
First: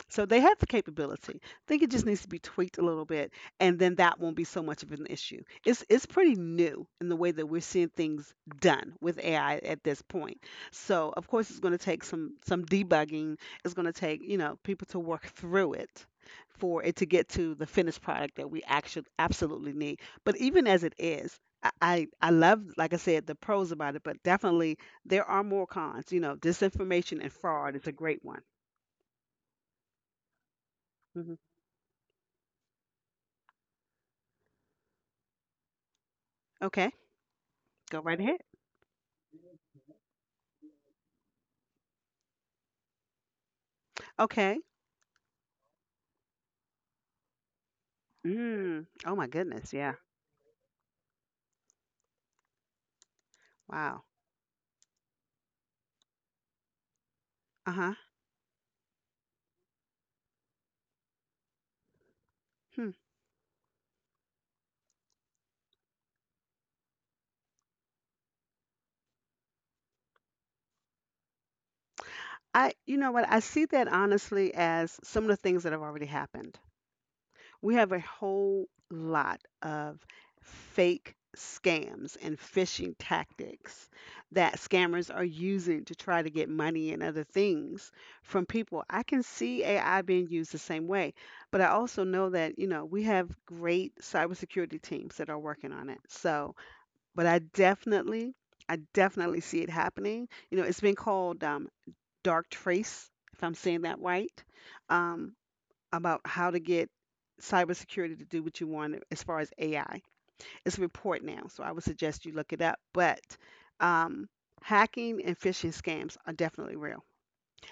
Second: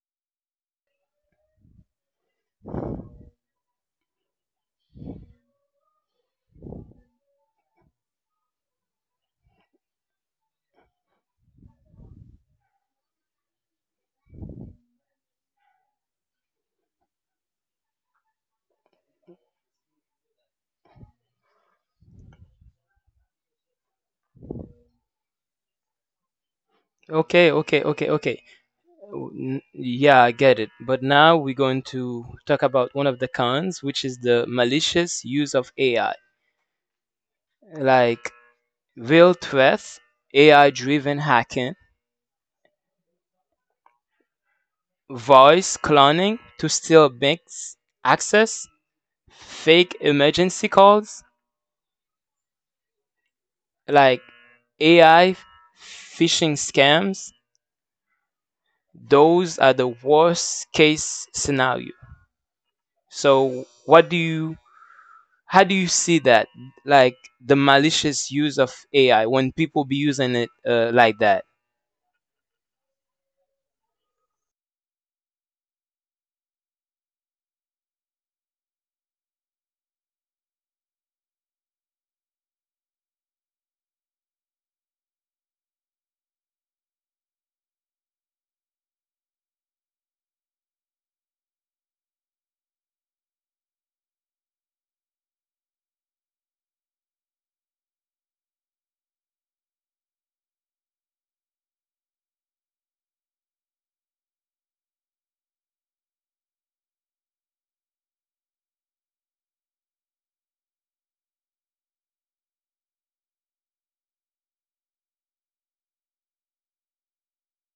So they have the capability. I think it just needs to be tweaked a little bit, and then that won't be so much of an issue. It's pretty new in the way that we're seeing things done with AI at this point. So of course it's going to take some debugging. It's going to take you know people to work through it for it to get to the finished product that we actually absolutely need. But even as it is. I love, like I said, the pros about it, but definitely there are more cons. You know, disinformation and Okay, fraud okay, is a okay, great okay. one. Yeah, I get it. But hmm now we're going to talk about one of the cons, which is the malicious use of AI, Okay. Go right like ahead. real threats, AI driven hacking, Okay. voice cloning to steal mix access, Mm. Oh my goodness. Yeah. fake emergency calls, Wow. like AI phishing scams. Uh huh. Those are the worst case scenario. Hmm. So, how do you see that? Like the malicious use of AI when people be using it like that? I. You know what? I see that honestly as some of the things that have already happened. We have a whole lot of fake scams and phishing tactics that scammers are using to try to get money and other things from people. I can see AI being used the same way, but I also know that, you know, we have great cybersecurity teams that are working on it. So, but I definitely see it happening. You know, it's been called dark trace, if I'm saying that right, um, about how to get cybersecurity to do what you want as far as AI. It's a report now, so I would suggest you look it up. But um, Hacking and phishing scams are definitely real.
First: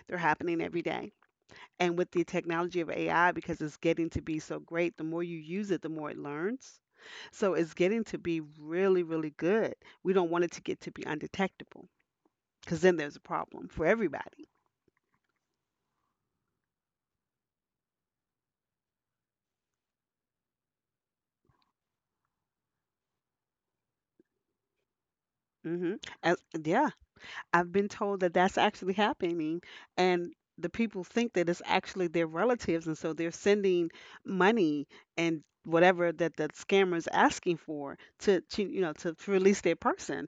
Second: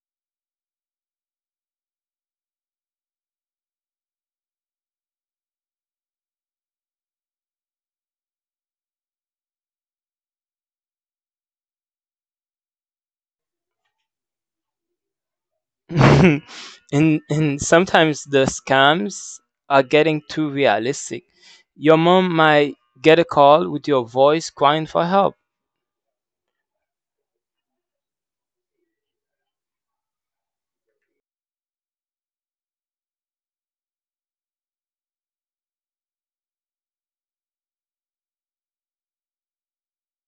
They're happening every day. And with the technology of AI, because it's getting to be so great, the more you use it, the more it learns. So it's getting to be really, really good. We don't want it to get to be undetectable, because then there's a problem for everybody. And sometimes the scams are getting too realistic. Your mom might get a call with your voice crying for help. hmm yeah, I've been told that that's actually happening, and the people think that it's actually their relatives, and so they're sending money and whatever that the scammer's asking for to, to release their person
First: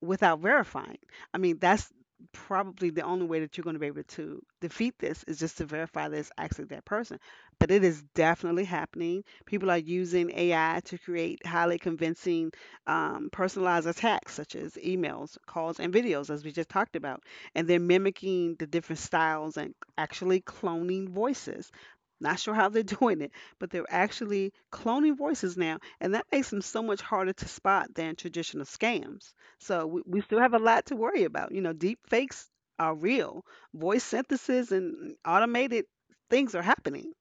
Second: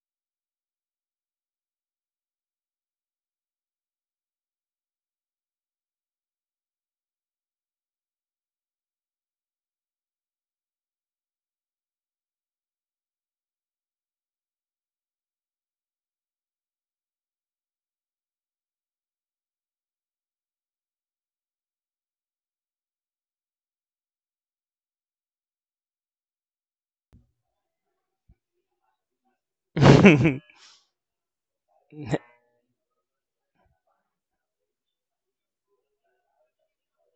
without verifying. I mean, that's probably the only way that you're going to be able to defeat this is just to verify that it's actually that person. But it is definitely happening. People are using AI to create highly convincing, personalized attacks, such as emails, calls, and videos, as we just talked about. And they're mimicking the different styles and actually cloning voices. Not sure how they're doing it, but they're actually cloning voices now, and that makes them so much harder to spot than traditional scams. So we still And have a lot to worry about. You know, deep fakes are real. Voice synthesis and automated things are happening.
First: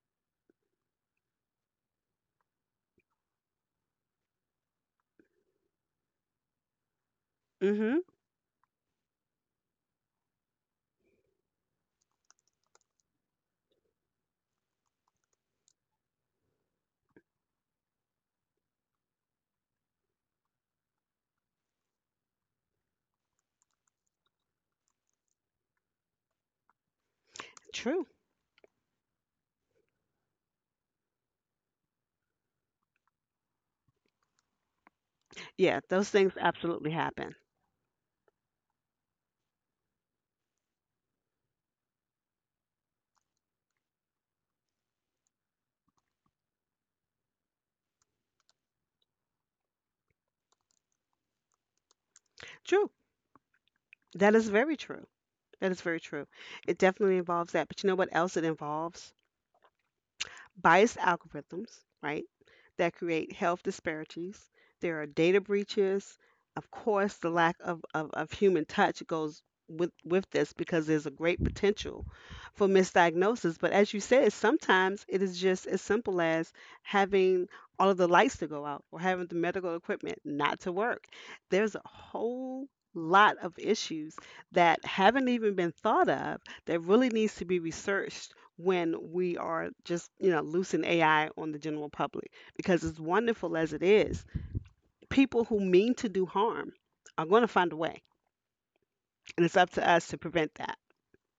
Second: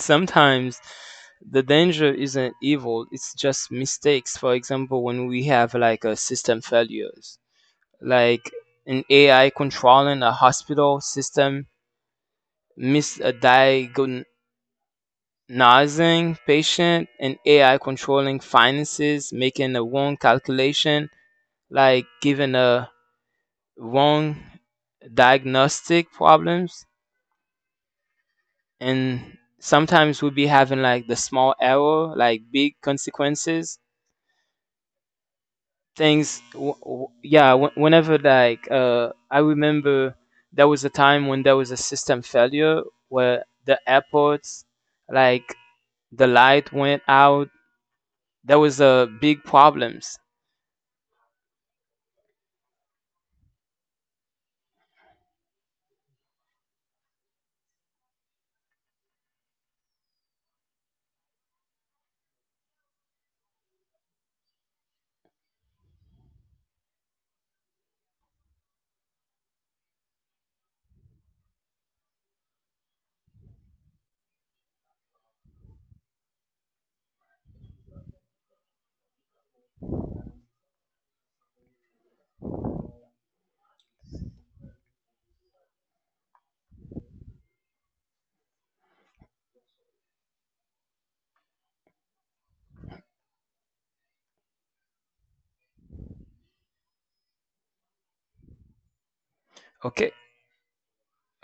sometimes the danger isn't evil, it's just mistakes. For example, when we have like a system failures, hmm like an AI controlling a hospital system, misdiagnosis nursing patient and AI controlling finances, making a wrong calculation, like giving a wrong diagnostic problems, True. and sometimes we'll be having like the small error, like big consequences. Yeah, those things Things, absolutely happen. yeah. Whenever like I remember, there was a time when there was a system failure where the airports, like the light went out. There was a big problems. True. That is very true. That is very true. It definitely involves that. But you know what else it involves? Biased algorithms, right, that create health disparities. There are data breaches. Of course, the lack of human touch goes with this, because there's a great potential for misdiagnosis. But as you said, sometimes it is just as simple as having all of the lights to go out or having the medical equipment not to work. There's a whole lot of issues that haven't even been thought of that really needs to be researched when we are just, you know, loosing AI on the general public. Because as wonderful as it is, people who mean to do harm are going to find a way. And it's up to us Okay. to prevent that.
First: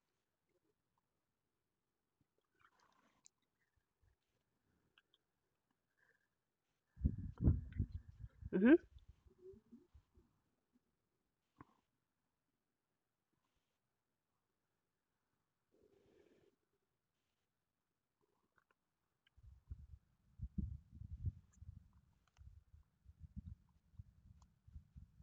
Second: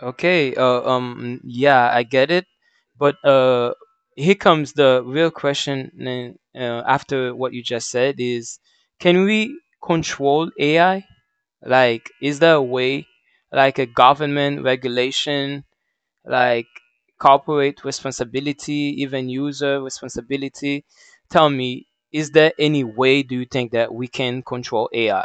Okay, yeah, I get it, but here comes the real question, after what you just said is, hmm can we control AI? Like, is there a way, like a government regulation, like corporate responsibility, even user responsibility. Tell me, is there any way do you think that we can control AI?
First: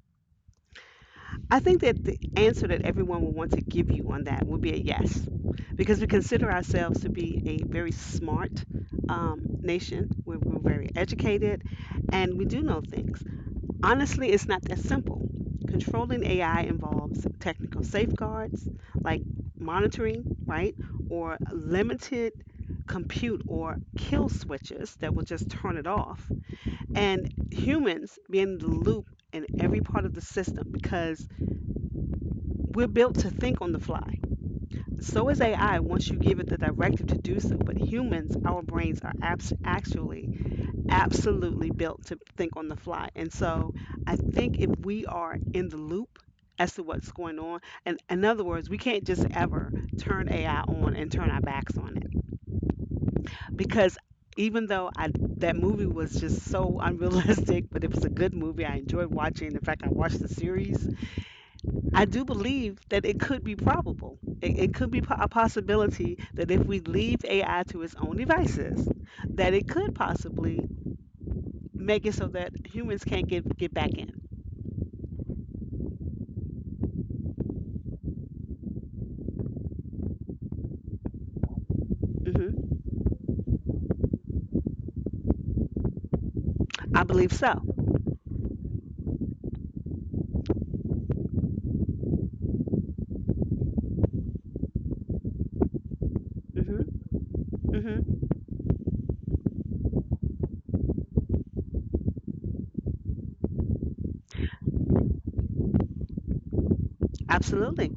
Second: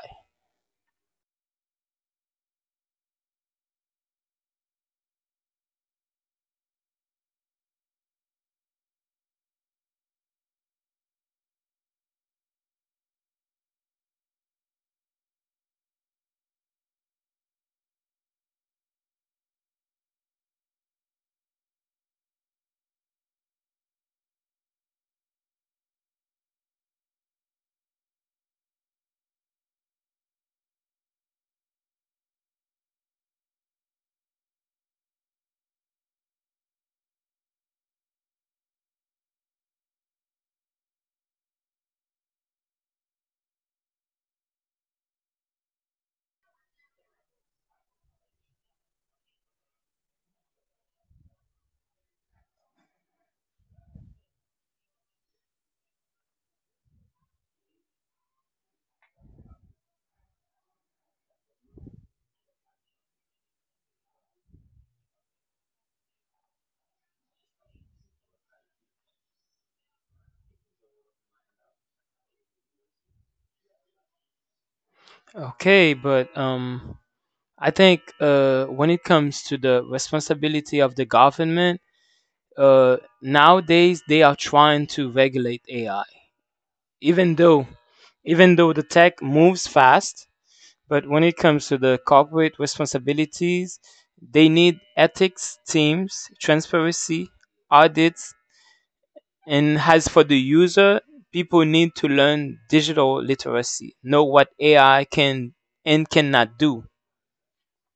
I think that the answer that everyone will want to give you on that would be a yes, because we consider ourselves to be a very smart nation. We're very educated and we do know things. Honestly, it's not that simple. Controlling AI involves technical safeguards like monitoring, right? Or limited compute or kill switches that will just turn it off. And humans being in the loop in every part of the system, because we're built to think on the fly. So is AI once you give it the directive to do so. But humans, our brains are actually absolutely built to think on the fly. And so I think if we are in the loop as to what's going on, and in other words, we can't just ever turn AI on and turn our backs on it, because even though I that movie was just so unrealistic, but it was a good movie. I enjoyed watching. In fact, I watched the series. I do believe that it could be probable. It could be a possibility that if we leave AI to its own devices, that it could possibly make it so that humans can't get back in. Okay, but I think when it comes to the responsibility of the government, hmm uh, nowadays they are trying to regulate AI. I believe Even so. though the tech moves fast, but when it comes to the corporate responsibilities, they need ethics teams, hmm transparency, hmm audits. And as for the user, people need to learn digital literacy, know what AI can and cannot do. Absolutely.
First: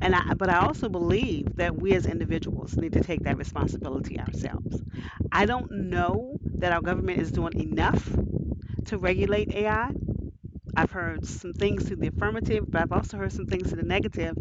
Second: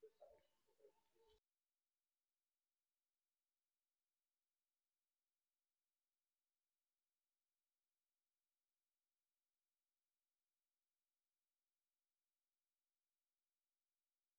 And I also believe that we as individuals need to take that responsibility ourselves. I don't know that our government is doing enough to regulate AI. I've heard some things to the affirmative, but I've also heard some things to the negative.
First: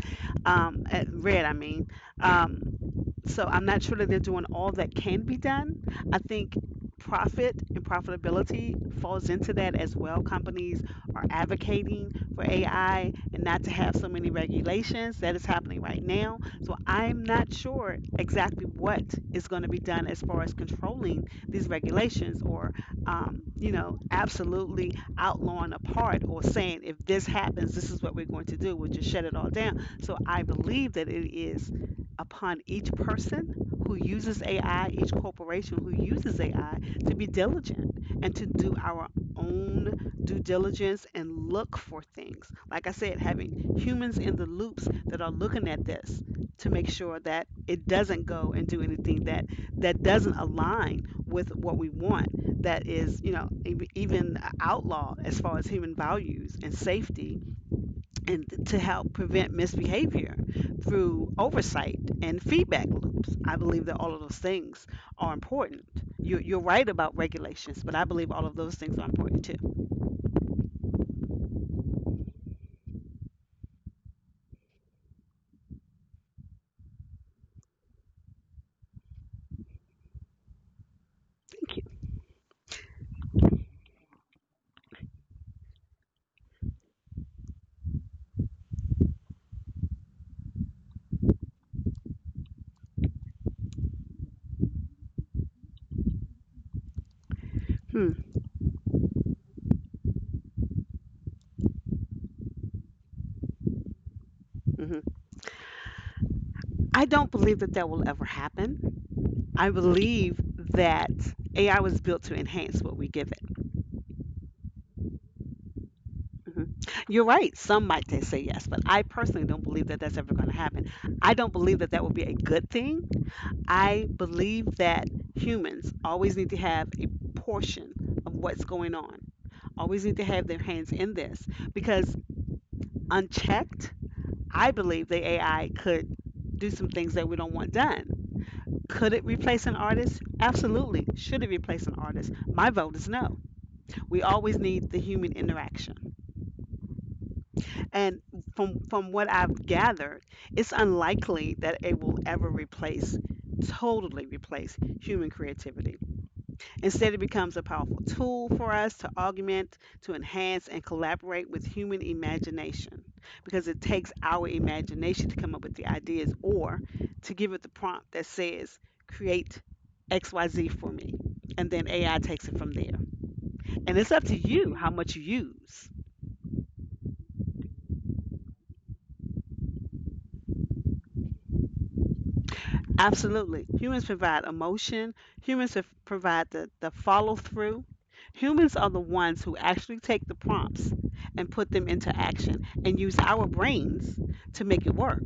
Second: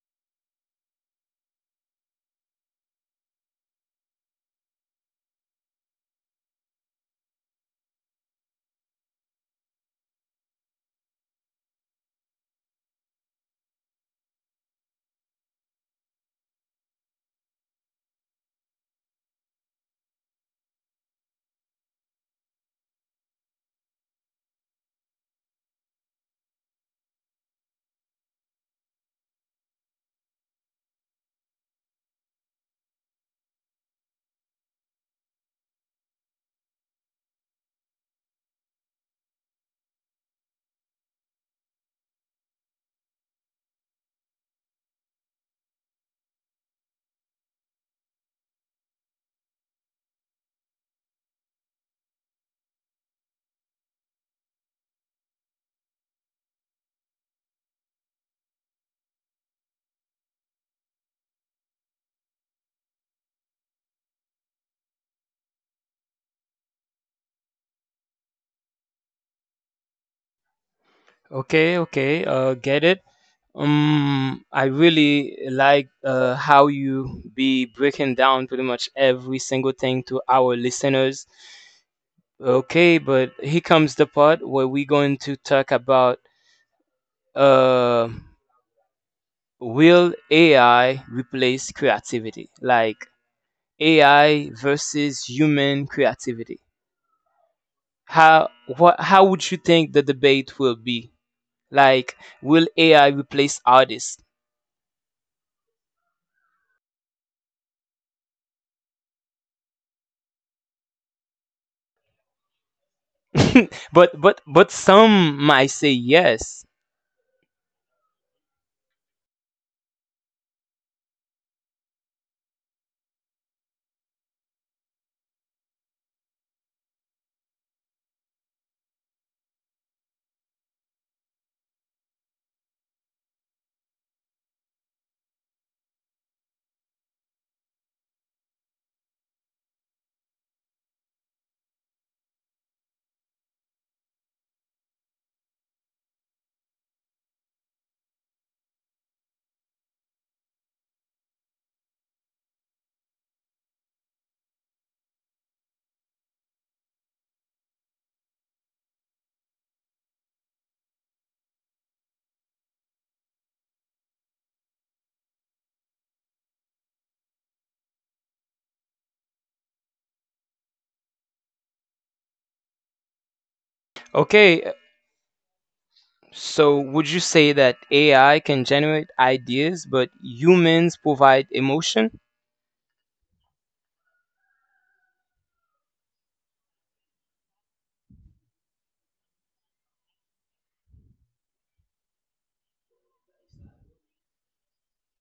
Red, I mean. Um, So I'm not sure that they're doing all that can be done. I think profit and profitability falls into that as well. Companies are advocating for AI and not to have so many regulations that is happening right now. So I'm not sure exactly what is going to be done as far as controlling these regulations, or, you know, absolutely outlawing a part or saying if this happens, this is what we're going to do. We'll just shut it all down. So I believe that it is upon each person who uses AI, each corporation who uses AI, to be diligent and to do our own due diligence and look for things. Like I said, having humans in the loops that are looking at this to make sure that it doesn't go and do anything that doesn't align with what we want that is even outlawed as far as human values and safety and to help prevent misbehavior through oversight and feedback loops. I believe that all of those things are important. You're right about regulations, but I believe all of those things are important too. Okay, okay, get it. I really like how you be breaking down pretty much every single thing to our listeners. Thank you. Okay, but here comes the part where we're going to talk about uh, will AI replace creativity? Like AI versus human creativity. Hmm. How how would you think the debate will be? Like, will AI replace artists? Hmm. I don't believe that that will ever happen. I believe that AI was built to enhance what we give it. But some might say Hmm. yes. You're right. Some might they say yes, but I personally don't believe that that's ever going to happen. I don't believe that that would be a good thing. I believe that humans always need to have a portion of what's going on, always need to have their hands in this because unchecked, I believe the AI could do some things that we don't want done. Could it replace an artist? Absolutely. Should it replace an artist? My vote is no. We always need the human interaction. And from what I've gathered, it's unlikely that it will ever replace, totally replace human creativity. Instead, it becomes a powerful tool for us to augment, to enhance, and collaborate with human imagination, because it takes our imagination to come up with the ideas or to give it the prompt that says, create XYZ for me. And then AI takes it from there. And it's up to Okay, you how much you use. so would you say that AI can generate ideas, but humans provide emotion? Absolutely. Humans provide emotion. Humans have- provide the follow through. Humans are the ones who actually take the prompts and put them into action and use our brains to make it work.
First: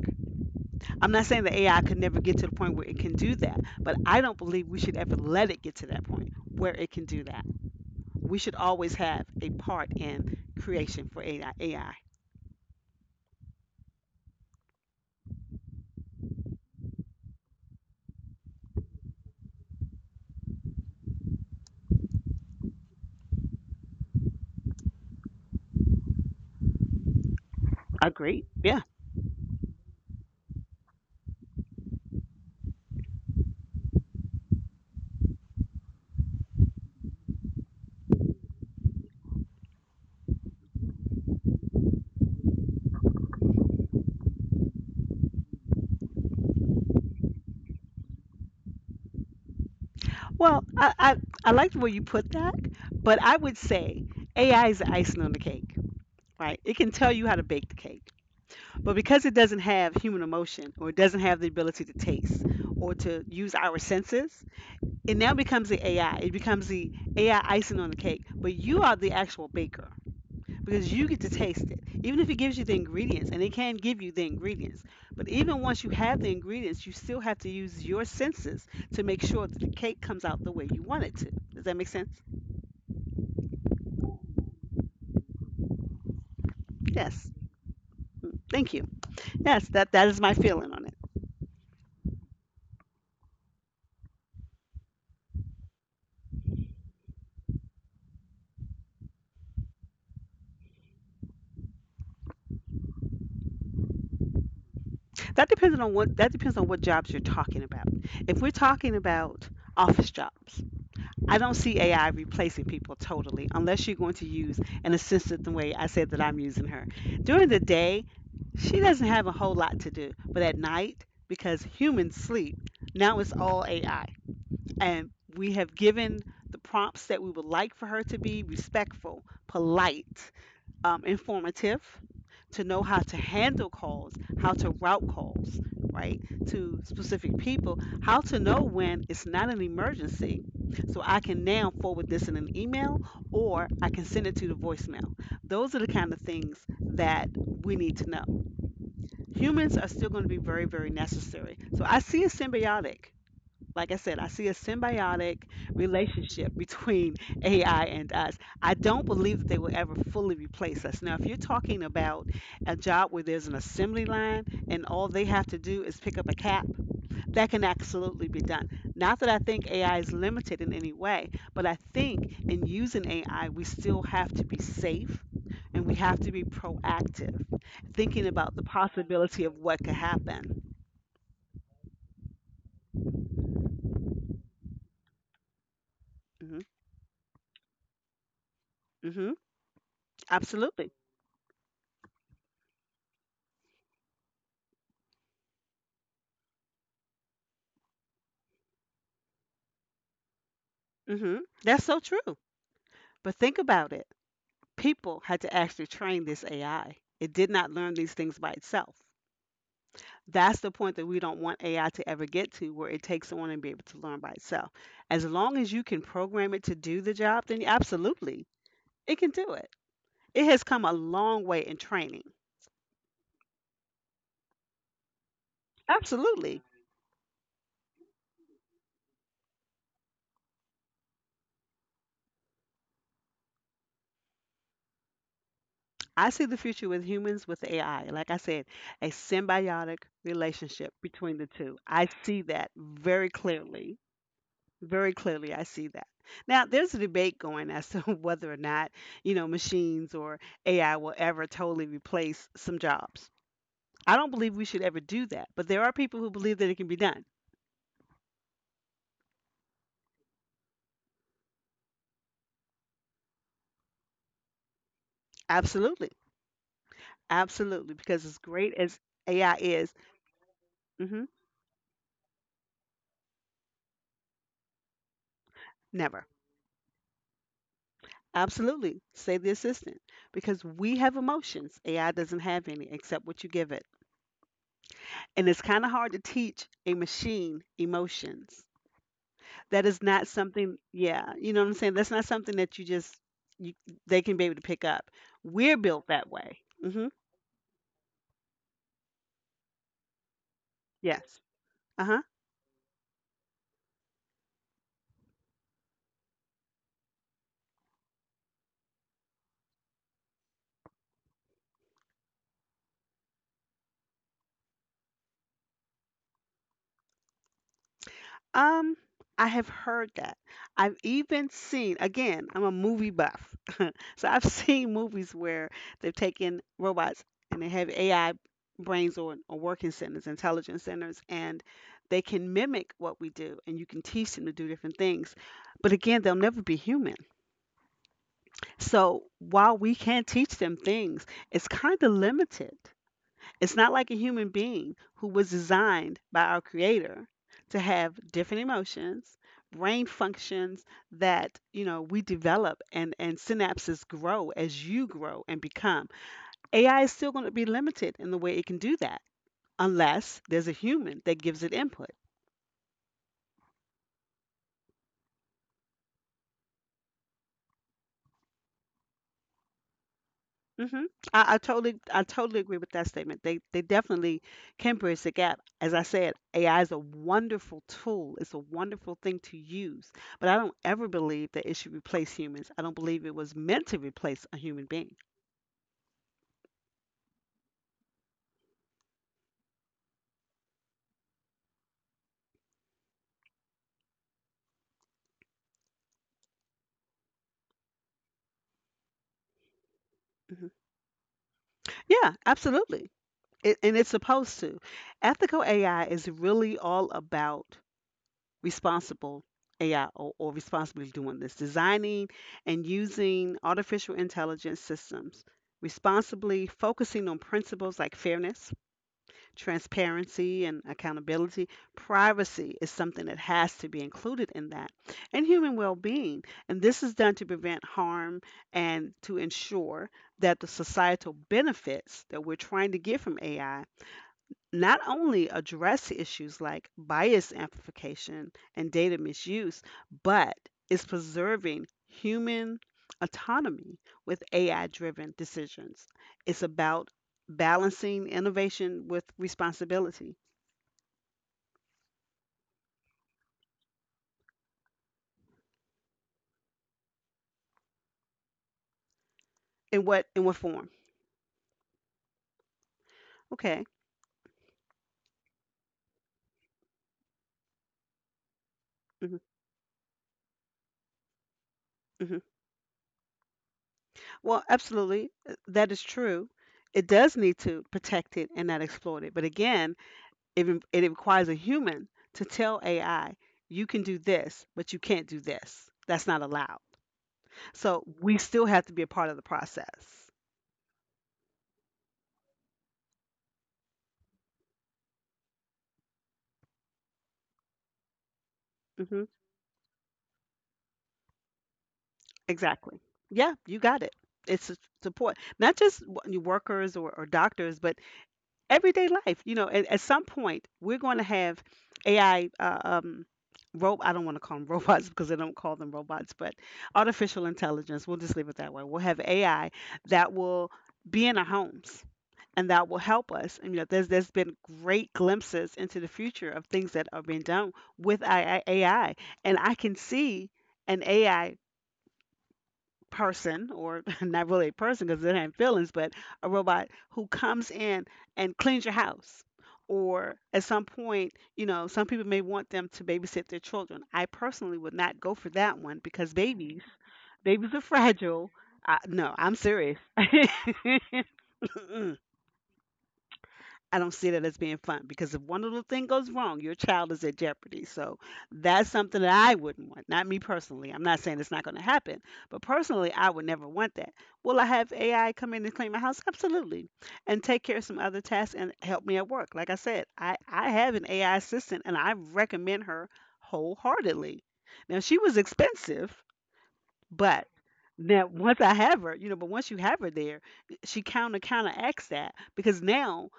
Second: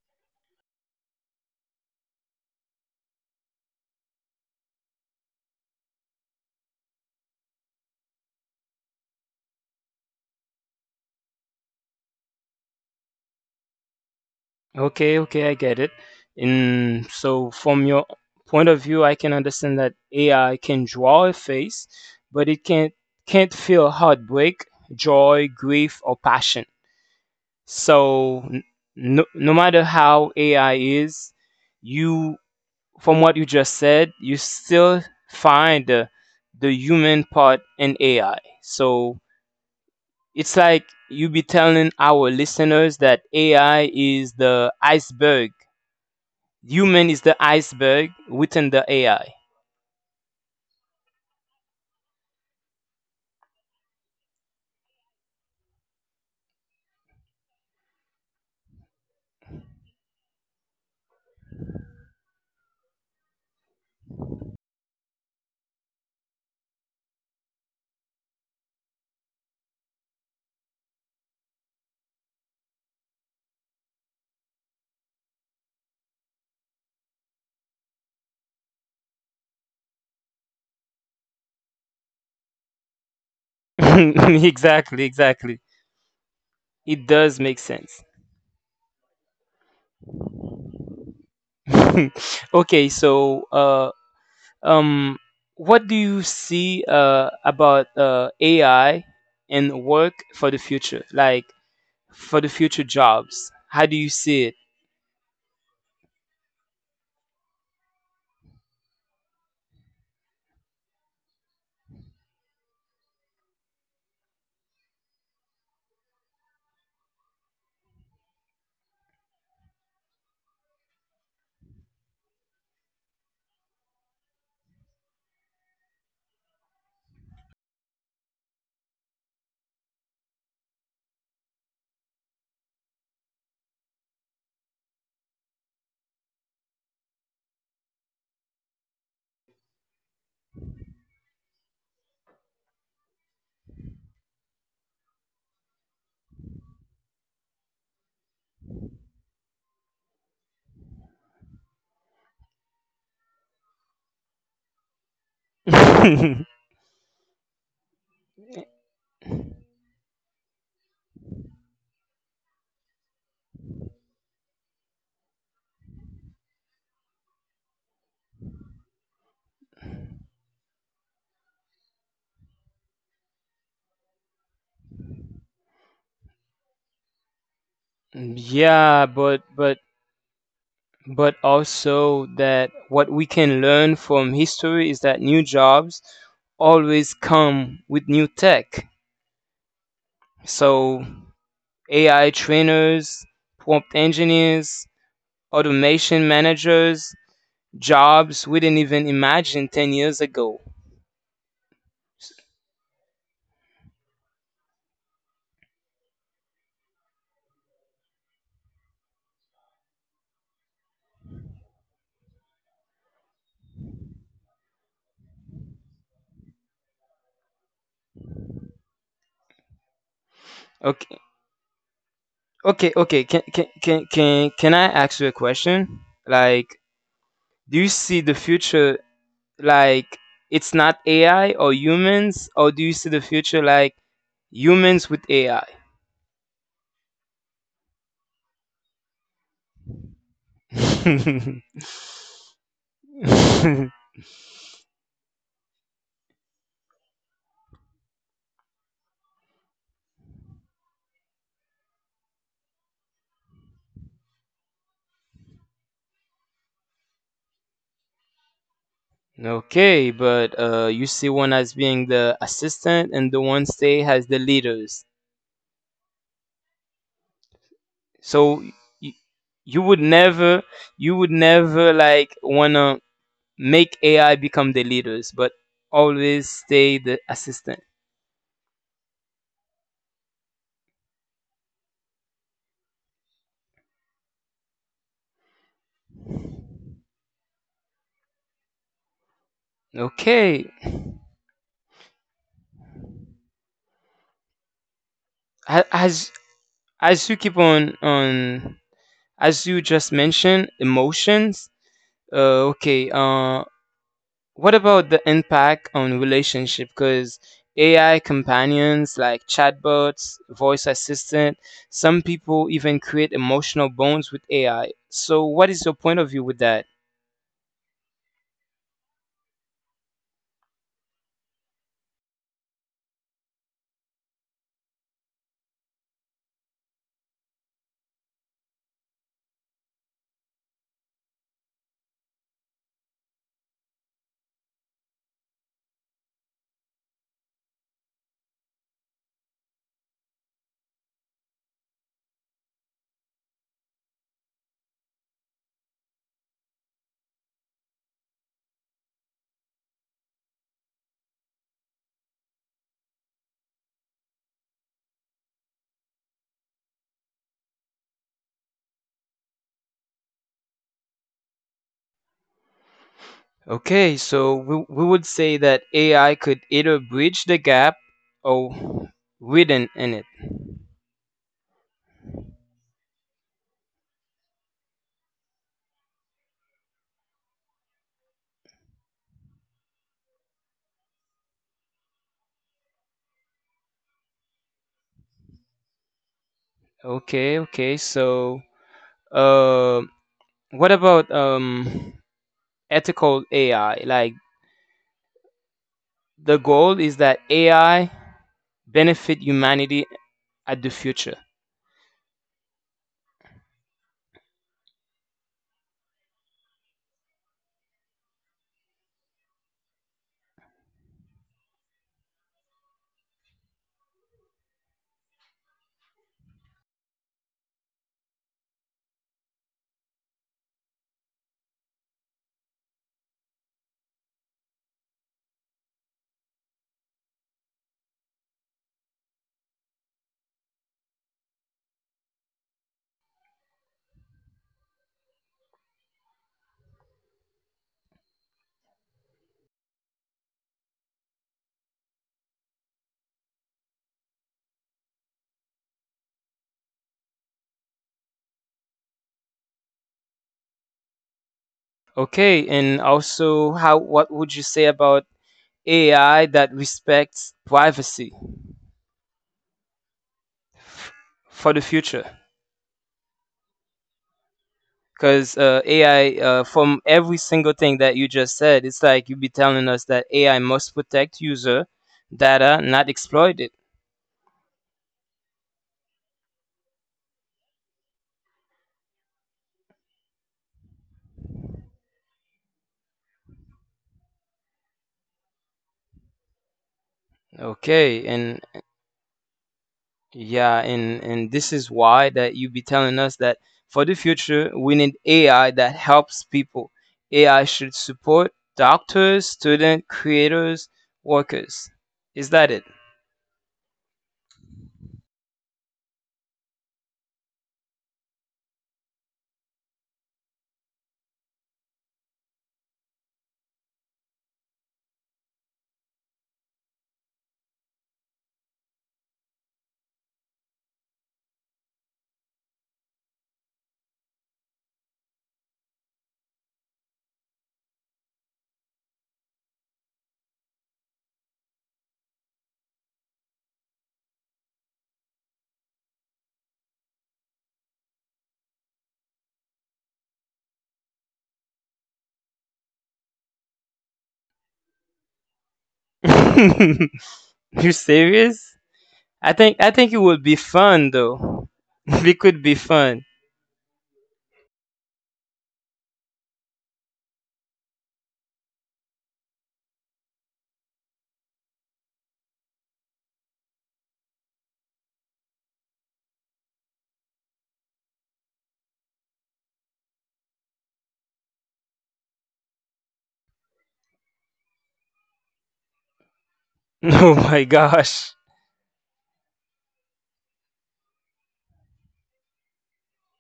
I'm not saying that AI could never get to the point where it can do that, but I don't believe we should ever let it get to that point where it can do that. We should always have a part in creation for AI. AI. Okay, okay, I get it. And so, from your point of view, I can understand that AI can draw a face, but it can't feel heartbreak, joy, grief, or passion. So, Agreed. Yeah. no, no matter how AI is, you from what you just said, you still find the human part in AI. So it's like you be telling our listeners that AI is the iceberg. Human is the iceberg within the AI. Well, I like the way you put that, but I would say AI is the icing on the cake. Right. It can tell you how to bake the cake. But because it doesn't have human emotion or it doesn't have the ability to taste or to use our senses, it now becomes the AI. It becomes the AI icing on the cake. But you are the actual baker because you get to taste it. Even if it gives you the ingredients, and it can give you the ingredients, but even once you have the ingredients, you still have to use your senses to make sure that the cake comes out the way you want it to. Does that make sense? Exactly, exactly. It Yes. does make sense. Thank you. Yes, that is my feeling on it. Okay, so um, what do you see about AI and work for the future? Like, for the future jobs? How do you see it? That depends on what jobs you're talking about. If we're talking about office jobs, I don't see AI replacing people totally unless you're going to use an assistant the way I said that I'm using her. During the day, she doesn't have a whole lot to do, but at night, because humans sleep, now it's all AI. And we have given the prompts that we would like for her to be respectful, polite, informative, to know how to handle calls, how to route calls, right, to specific people, how to know when it's not an emergency. So I can now forward this in an email or I can send it to the voicemail. Those are the kind of things that we need to know. Humans are still going to be very, very necessary. So I see it symbiotic. Like I said, I see a symbiotic relationship between AI and us. I don't believe that they will ever fully replace us. Now, if you're talking about a job where there's an assembly line and all they have to do is pick up a cap, that can absolutely be done. Not that I think AI is limited in any way, but I think in using AI, we still have to be safe and we have to be proactive, thinking about the Yeah, but possibility of but what could happen. but also that what we can learn from history is that new jobs Hmm. always come with new tech. Hmm. Absolutely. So AI trainers, prompt engineers, automation managers, jobs we didn't even imagine 10 years ago. Hmm. That's so true. But think about it. People had to actually train this AI. It did not learn these things by itself. That's the point that we don't want AI to ever get to where it takes on and be able to learn by itself. As long as you can program it to do the job, then absolutely it can do it. It has come a Okay, long way in training. okay, okay. Can I ask you a question? Absolutely. Like, do you see the future like it's not AI or humans, or do you see the future like humans with AI? I see the future with humans with AI. Like I said, a symbiotic relationship between the two. I see that very clearly. Very clearly, I see that. Now, there's a debate going as to whether or not, you know, machines or AI will ever totally replace some jobs. I don't believe we should ever do that, but there are people who believe that it can be done. Okay, but you see one as being the assistant, and the one stay has the leaders. Absolutely. Absolutely. Because as So great as you, AI you is, would never, you hmm, would never like wanna make AI become the leaders, but never. always stay the assistant. Absolutely. Say the assistant. Because we have emotions. AI doesn't have any except what you give it. And it's kind of hard to teach a machine emotions. That is not Okay, something, yeah, you know what I'm saying? That's not something that you just you, they can be able to pick up. We're Ha- built that as way. Mhm. as you keep on as you just mentioned, Yes. emotions. Uh-huh. Okay. What about the impact on relationship? Because AI companions like chatbots, voice assistant, some people even create emotional bonds with AI. So, what is your point of view with that? Um I have heard that. I've even seen, again, I'm a movie buff. So I've seen movies where they've taken robots and they have AI brains or working centers, intelligence centers, and they can mimic what we do and you can teach them to do different things. But again, they'll never be human. So while we can teach them things, it's kind of limited. It's not like a human being who was designed by our creator to have different emotions, brain functions that, you know, we develop, and synapses grow as you grow and become. AI is still going to be limited in the way it can do that unless there's a human that gives it input. Okay, so we would say that AI could either bridge the gap or widen in it. Mhm. I totally agree with that statement. They definitely can bridge the gap. As I said, AI is a wonderful tool. It's a wonderful thing to use. But I don't ever believe that it should replace humans. I don't believe it was meant to replace a human being. Okay, okay. So, uh, what about ethical AI. Like the goal is that AI benefit humanity Mhm. at the future. Yeah, absolutely. It, and it's supposed to. Ethical AI is really all about responsible AI or responsibly doing this, designing and using artificial intelligence systems responsibly, focusing on principles like fairness, transparency, and accountability. Privacy is something that has to be included in that, and human well being. And this is done to prevent harm and to ensure that the societal benefits that we're trying to get from AI not only address issues like bias amplification and data misuse, but is preserving human autonomy with AI driven decisions. It's about balancing innovation with responsibility. Okay, and also how what would you say about AI that respects privacy In what form? f- for the future? Okay. Because AI, from every single thing that you just said, it's like you Hmm. be telling us that AI must protect user Hmm. data, not exploit it. Well, absolutely. That is true. It does need to protect it and not exploit it. But again, it requires a human to tell AI, you can do this, but you can't do this. That's not allowed. So Okay, we and still have to be a part of the process. yeah, and this is why that you be telling us that for the future we need AI that helps people. AI should support Hmm. doctors, students, creators, workers. Is that it? Exactly. Yeah, you got it. It's a support, not just your workers or doctors, but everyday life. You know, at some point, we're going to have AI, rope. I don't want to call them robots because they don't call them robots, but artificial intelligence. We'll just leave it that way. We'll have AI that will be in our homes and that will help us. And, you know, there's been great glimpses into the future of things that are being done with AI, and I can see an AI person, or not really a person because they have feelings, but a robot who comes in and cleans your house. Or at some point, you know, some people may want them to babysit their children. I personally would not go for that one because babies, babies are You fragile. serious? I, no, I'm I serious. think it would be fun though. It could be fun. I don't see that as being fun because if one little thing goes wrong, your child is at jeopardy. So that's something that I wouldn't want. Not me personally. I'm not saying it's not going to happen, but personally, I would never want that. Will I have AI come in and clean my house? Absolutely. And take care of some other tasks and help me at work. Like I said, I have an AI assistant and I recommend her wholeheartedly. Now, she was expensive, Oh but my now gosh. once I have her, you know, but once you have her there, she kind of counteracts that because now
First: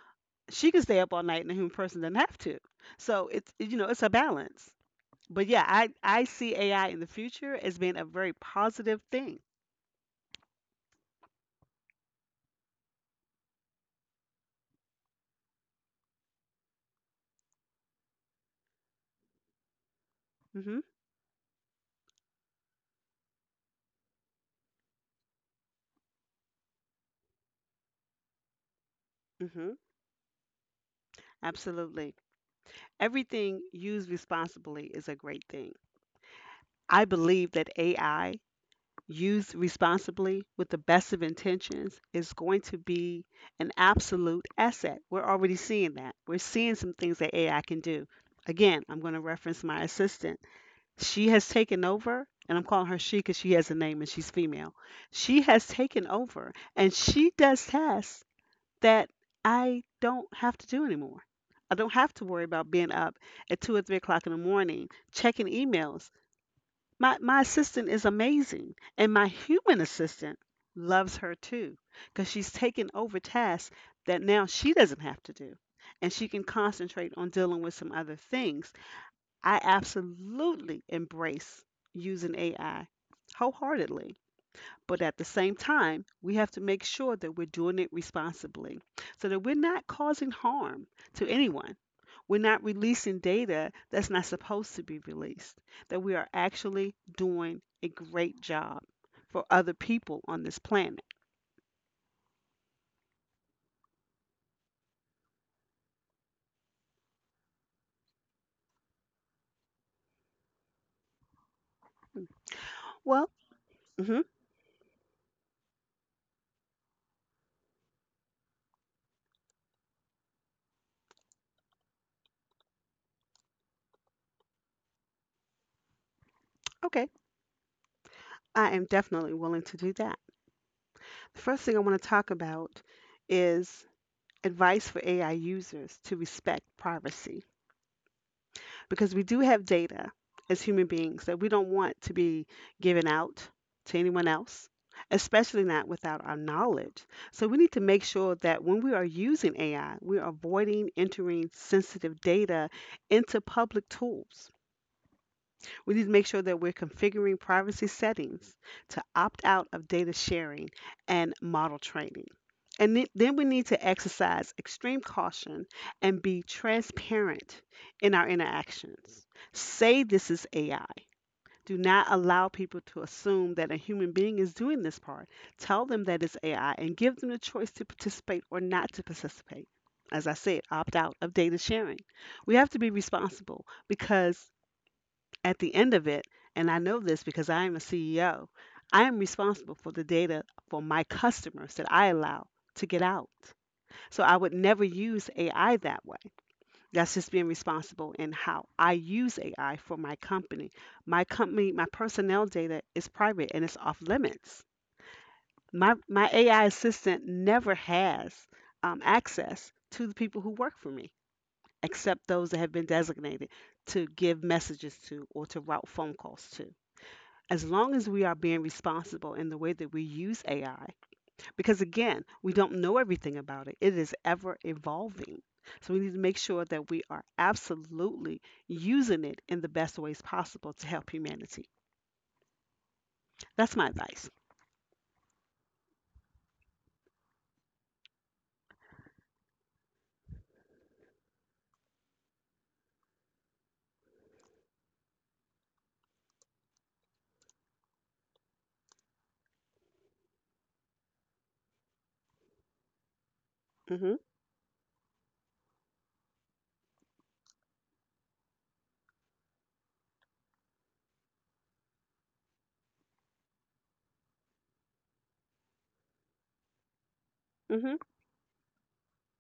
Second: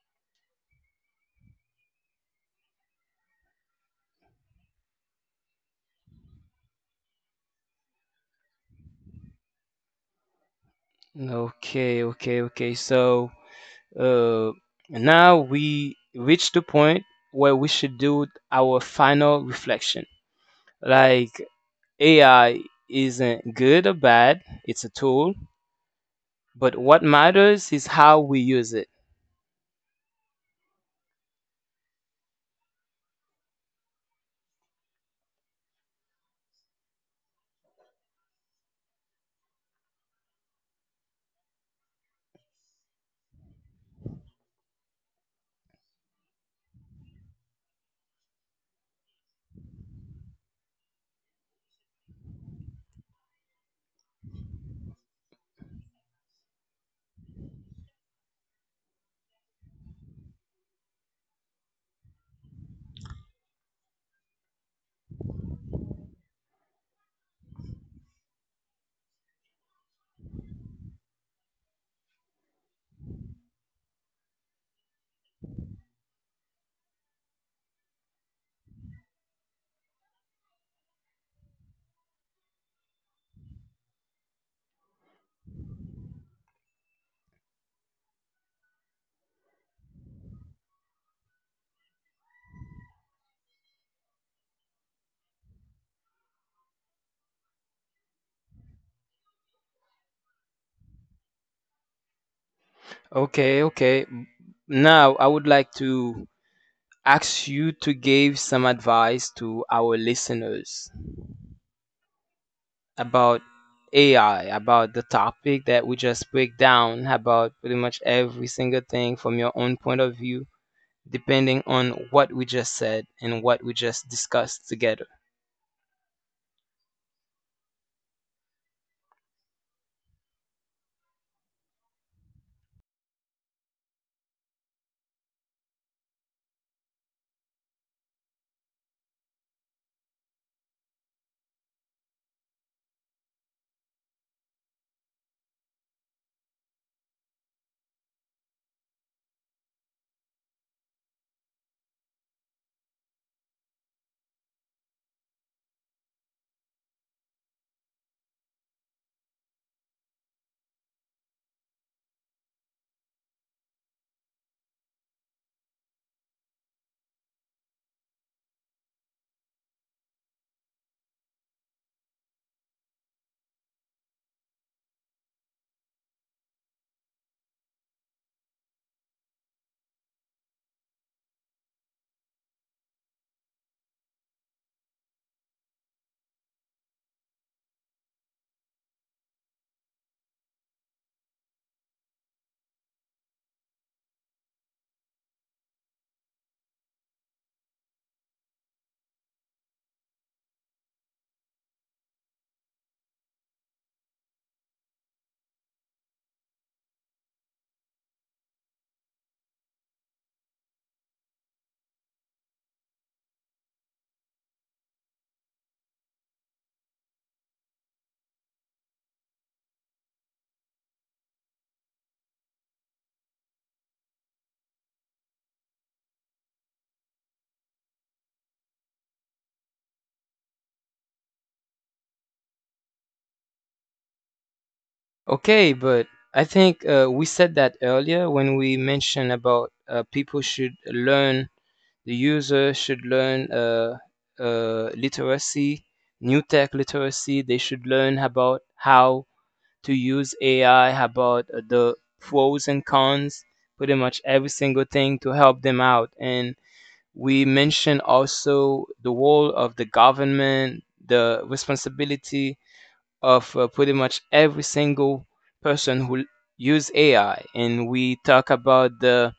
she could stay up all night and the human person doesn't have to. So it's it- you know it's a balance. But yeah, I see AI in the future as being a very positive thing. Okay, okay, okay. So, uh, now we reach the point where we should do our final reflection. Mhm. Like AI isn't good or bad, it's a tool, but what matters is how we use it. Mhm. Absolutely. Everything used responsibly is a great thing. I believe that AI used responsibly with the best of intentions is going to be an absolute asset. We're already seeing that. We're seeing some things that AI can do. Again, I'm going to reference my assistant. She has taken over, and I'm calling her she because she has a name and she's female. She has taken over and she does tasks that I don't have to do anymore. I don't have to worry about being up at 2 or 3 o'clock in the morning checking emails. My assistant is amazing, and my human assistant loves her too because she's taken over tasks that now she doesn't have to do, and she can concentrate on dealing with some other things. I absolutely embrace using AI wholeheartedly. But at the same time, we have to make sure that we're doing it responsibly so that we're not causing harm to anyone. We're not releasing data that's not supposed to be released, that we are actually doing a great job for other people on this planet. Okay, okay. Now I would like to ask you to give some advice to our listeners Well, about hmm, AI, about the topic that we just break down, about pretty much every single thing from your own point of view, depending on what we just said and what we just discussed together. okay, I am definitely willing to do that. The first thing I want to talk about is advice for AI users to respect privacy because we do have data as human beings that we don't want to be given out to anyone else, especially not without our knowledge. So we need to make sure that when we are using AI, we're avoiding entering sensitive data into public tools. We need to make sure that we're configuring privacy settings to opt out of data sharing and model training. And then we need to exercise extreme caution and be transparent in our interactions. Say this is AI. Do not allow people to assume that a human being is doing this part. Tell them that it's AI and give them the choice to participate or not to participate. As I said, opt out of data sharing. We have to be responsible because at the end of it, and I know this because I am a CEO, I am responsible for the data for my customers that I allow to get out. So I would never use AI that way. That's just being responsible in how I use AI for my company. My company, my personnel data is private and it's off limits. My AI assistant never has access to the people who work for me, except those that have been designated to give messages to or to route phone calls to as long as we are being responsible in the way that we use AI, because again, we don't know everything about it, it is ever evolving. So we need to make sure that we are absolutely using it in the best ways possible to help humanity. That's my advice. Okay, but I think we said that earlier when we mentioned about people should learn, the user should learn literacy, new tech literacy. They should learn about how to use AI, about the pros and cons, pretty Hmm. much every single thing to help them out. And we mentioned also the role of the government, the responsibility of pretty much every single person who use AI, and Hmm. we talk about the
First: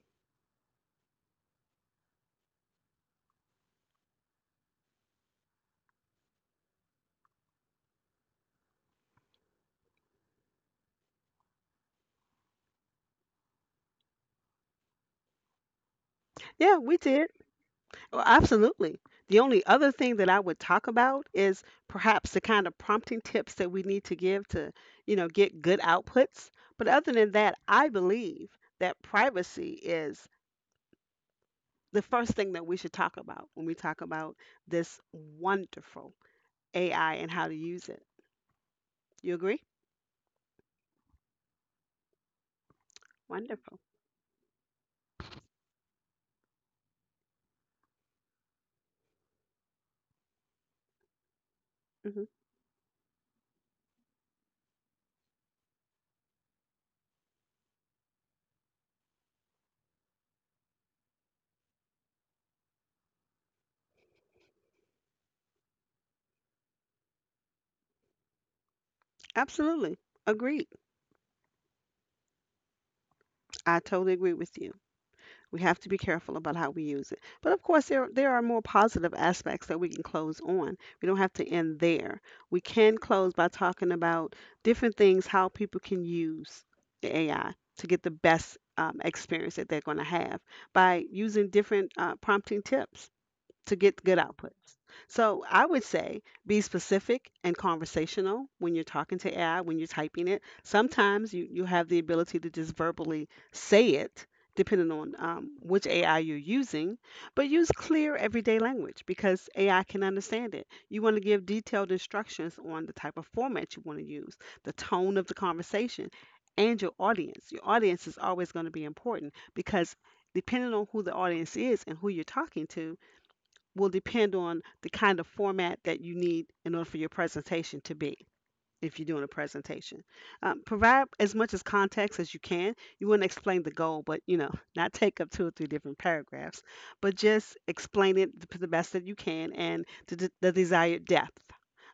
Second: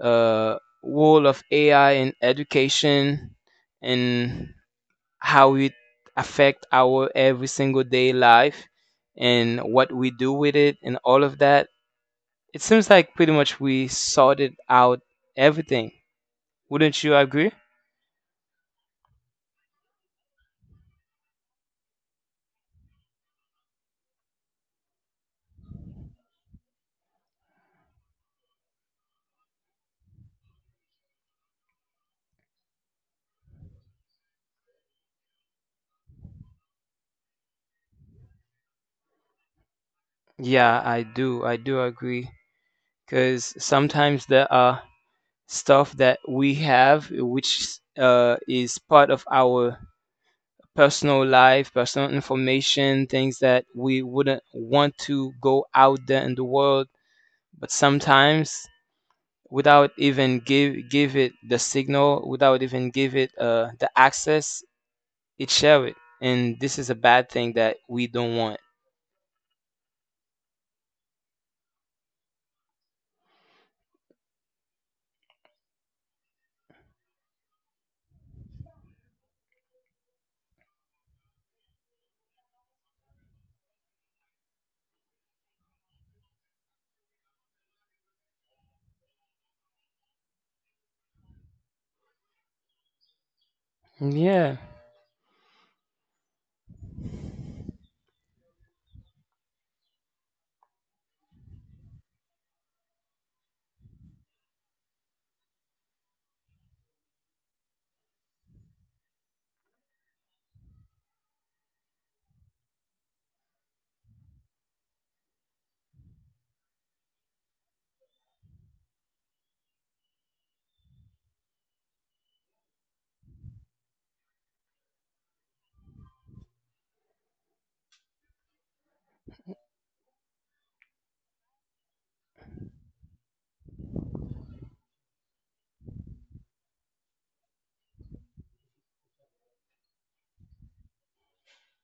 uh, role of AI in education and how it affect our every single day life and what we do with it and all of that. It seems like pretty much we sorted out everything. Yeah, we Wouldn't you did. agree? Well, absolutely. The only other thing that I would talk about is perhaps the kind of prompting tips that we need to give to, you know, get good outputs. But other than that, I believe that privacy is the first thing that we should talk about when we talk about this wonderful AI and how to use it. You agree? Yeah, I do. I do agree. Because Wonderful. sometimes there are stuff that we have, which is part of our personal life, personal Hmm. information, things that we wouldn't want to go out there in the world. But sometimes, without even give it the signal, without even give it the access, it share it, and this is a bad thing that we don't want. Absolutely. Agreed. I totally agree with you. We have to be careful about how we use it. But of course, there are more positive aspects that we can close on. We don't have to end there. We can close by talking about different things, how people can use the AI to get the best experience that they're going to have by using different prompting tips to get good Yeah, outputs. So I would say be specific and conversational when you're talking to AI, when you're typing it. Sometimes you have the ability to just verbally say it, depending on which AI you're using, but use clear everyday language because AI can understand it. You want to give detailed instructions on the type of format you want to use, the tone of the conversation, and your audience. Your audience is always going to be important because depending on who the audience is and who you're talking to, will depend on the kind of format that you need in order for your presentation to be if you're doing a presentation. Provide as much as context as you can. You want to explain the goal, but you know, not take up two or three different paragraphs, but just explain it to the best that you can and to the desired depth.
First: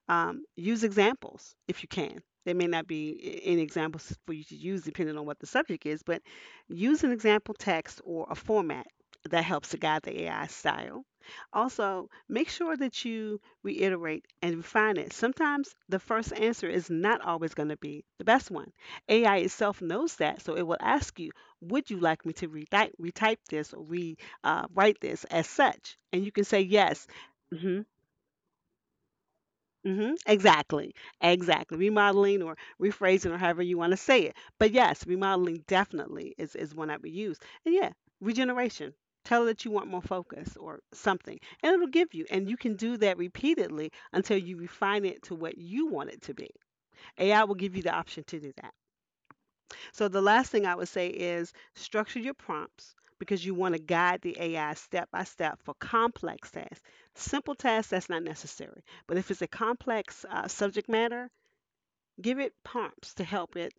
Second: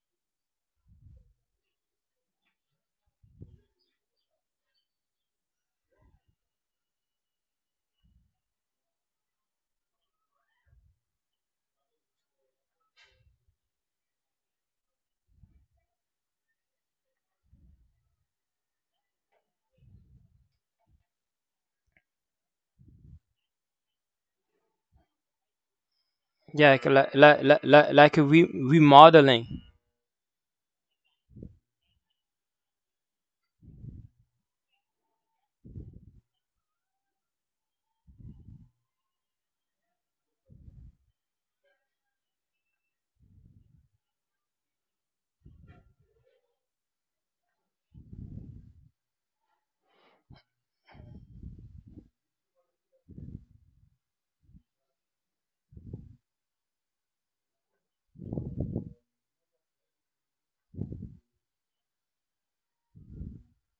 Use examples if you can. There may not be any examples for you to use depending on what the subject is, but use an example text or a format that helps to guide the AI style. Also, make sure that you reiterate and refine it. Sometimes the first answer is not always going to be the best one. AI itself knows that, so it will ask you, would you like me to retype this or write this as such? And you can say yeah, yes. Mm-hmm. Like a remodeling. Hmm. Exactly. Exactly. Remodeling or rephrasing or however you want to say it. But yes, remodeling definitely is one I would use. And yeah, regeneration. Tell it that you want more focus or something, and it'll give you. And you can do that repeatedly until you refine it to what you want it to be. AI will give you the option to do that. So the last thing I would say is structure your prompts because you want to guide the AI step by step for complex tasks. Simple tasks, that's not necessary. But if it's a complex subject matter, give it prompts to help it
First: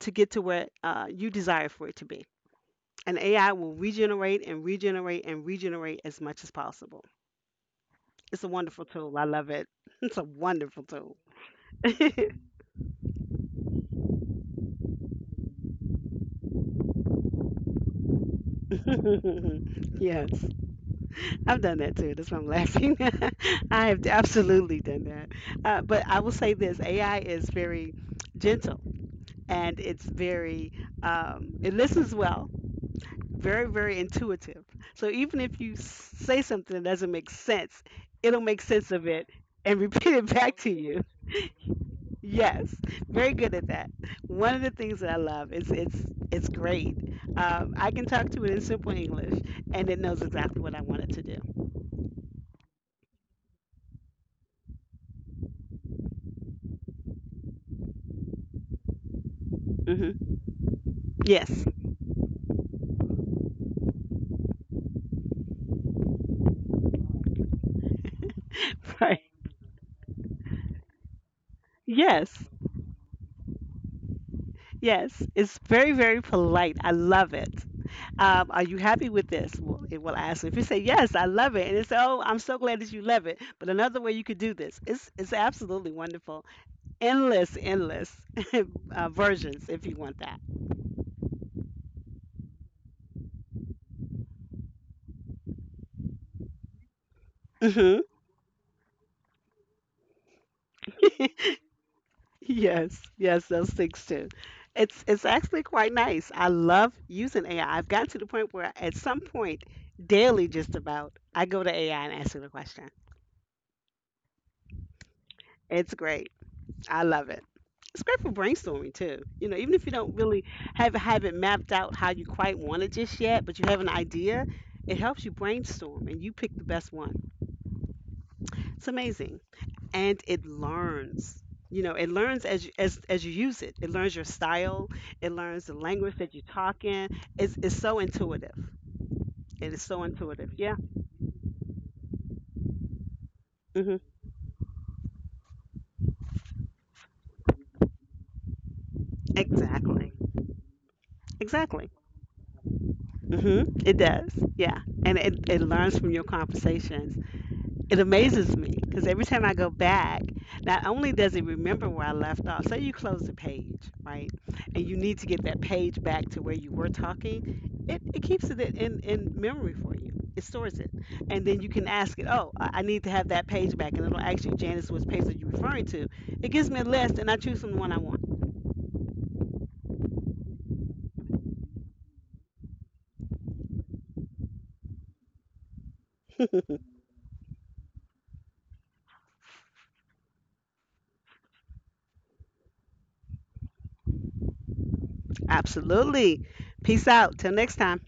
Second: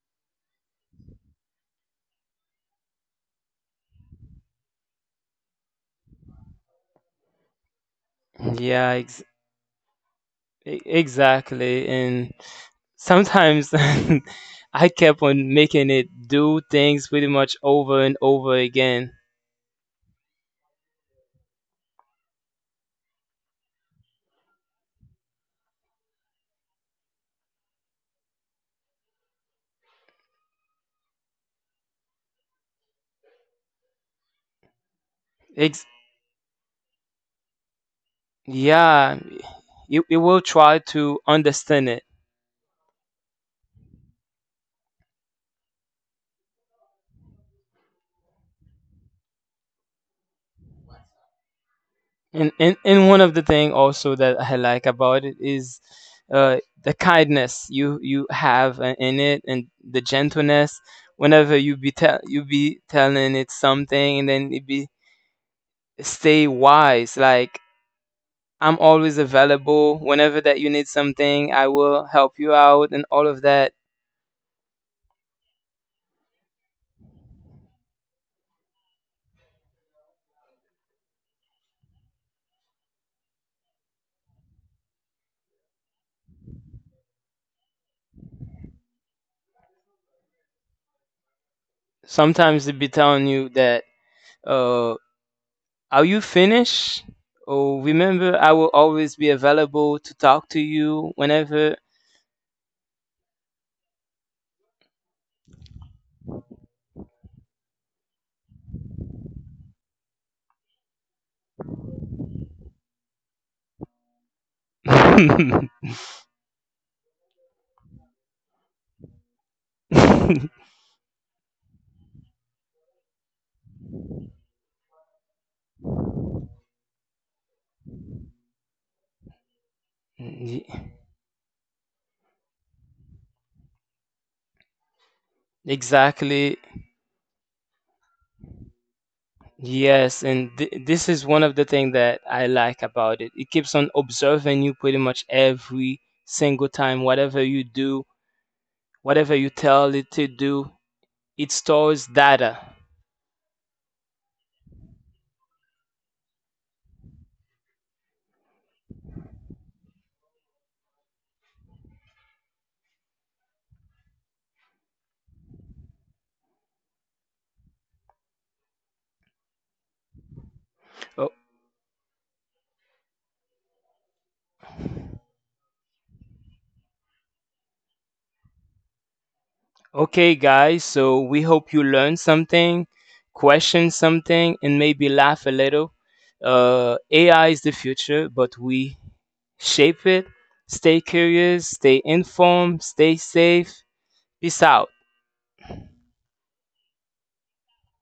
to get to where you desire for it to be. And AI will regenerate and regenerate and regenerate as much as possible. It's a wonderful Yeah, tool. I love it. It's a E- wonderful tool. exactly. And sometimes I kept on making it do things pretty much over and over again. Yes. I've done that too. That's why I'm laughing. I have absolutely done that. But I will say this: AI is very gentle, and it's very it listens well, very intuitive. So even if you Ex- say something that doesn't make sense, it'll make sense of yeah, it and it, it repeat it will back to try you. to understand it. Yes, very good at that. One of the things that I love is it's great. I can talk to it in simple English, and it knows exactly what I want it to do. And one of the thing also that I like about it is the kindness you have in it and the Hmm. gentleness. Whenever Yes. You be telling it something and then it be stay wise like I'm always Right. available whenever that you need something. I will help Yes. you out and all of that. Yes. It's very polite. I love it. Are you happy with this? Well, it will ask. If you say yes, I love it, and it's oh, I'm so glad that you love it. But another way you could do this. It's absolutely wonderful. Endless, endless versions if you want that. Sometimes they be telling you that, uh, are you finished? Oh, Hmm. remember, I will always be available to talk to you whenever. Yes, yes, those things too. It's actually quite nice. I love using AI. I've gotten to the point where at some point daily, just about, I go to AI and ask it a question. It's great. I love it. It's great for brainstorming too. You know, even if you don't really have it mapped out how you quite want it just yet, but you have an idea, it helps you brainstorm and you pick the best one. It's amazing. And it Ye- learns. You know, it learns as you, as you use it. It learns your style. It learns the language that you exactly. talk in. It's so intuitive. It is so Yes, intuitive. and Yeah. This is one of the things that I like about it. It keeps on Mhm. observing you pretty much every single time, whatever you do, whatever you tell it Exactly. to do, it Exactly. stores data. Mhm. It does. Yeah. And it learns from your conversation. It amazes me because every time I go back, not only does it remember where I left off, say you close the page, right? And you need to get that page back to where you were talking, it keeps it in memory for you. It stores it. O- And then you can ask it, oh, I need to have that page back. And it'll ask you, Janice, which page are you referring to? It gives me a list and I choose from the one I want. Okay, guys, so we hope you learned something, question something, and maybe laugh a little. AI is the future, but we shape it. Stay curious, stay informed, stay safe. Peace out. Absolutely. Peace out. Till next time.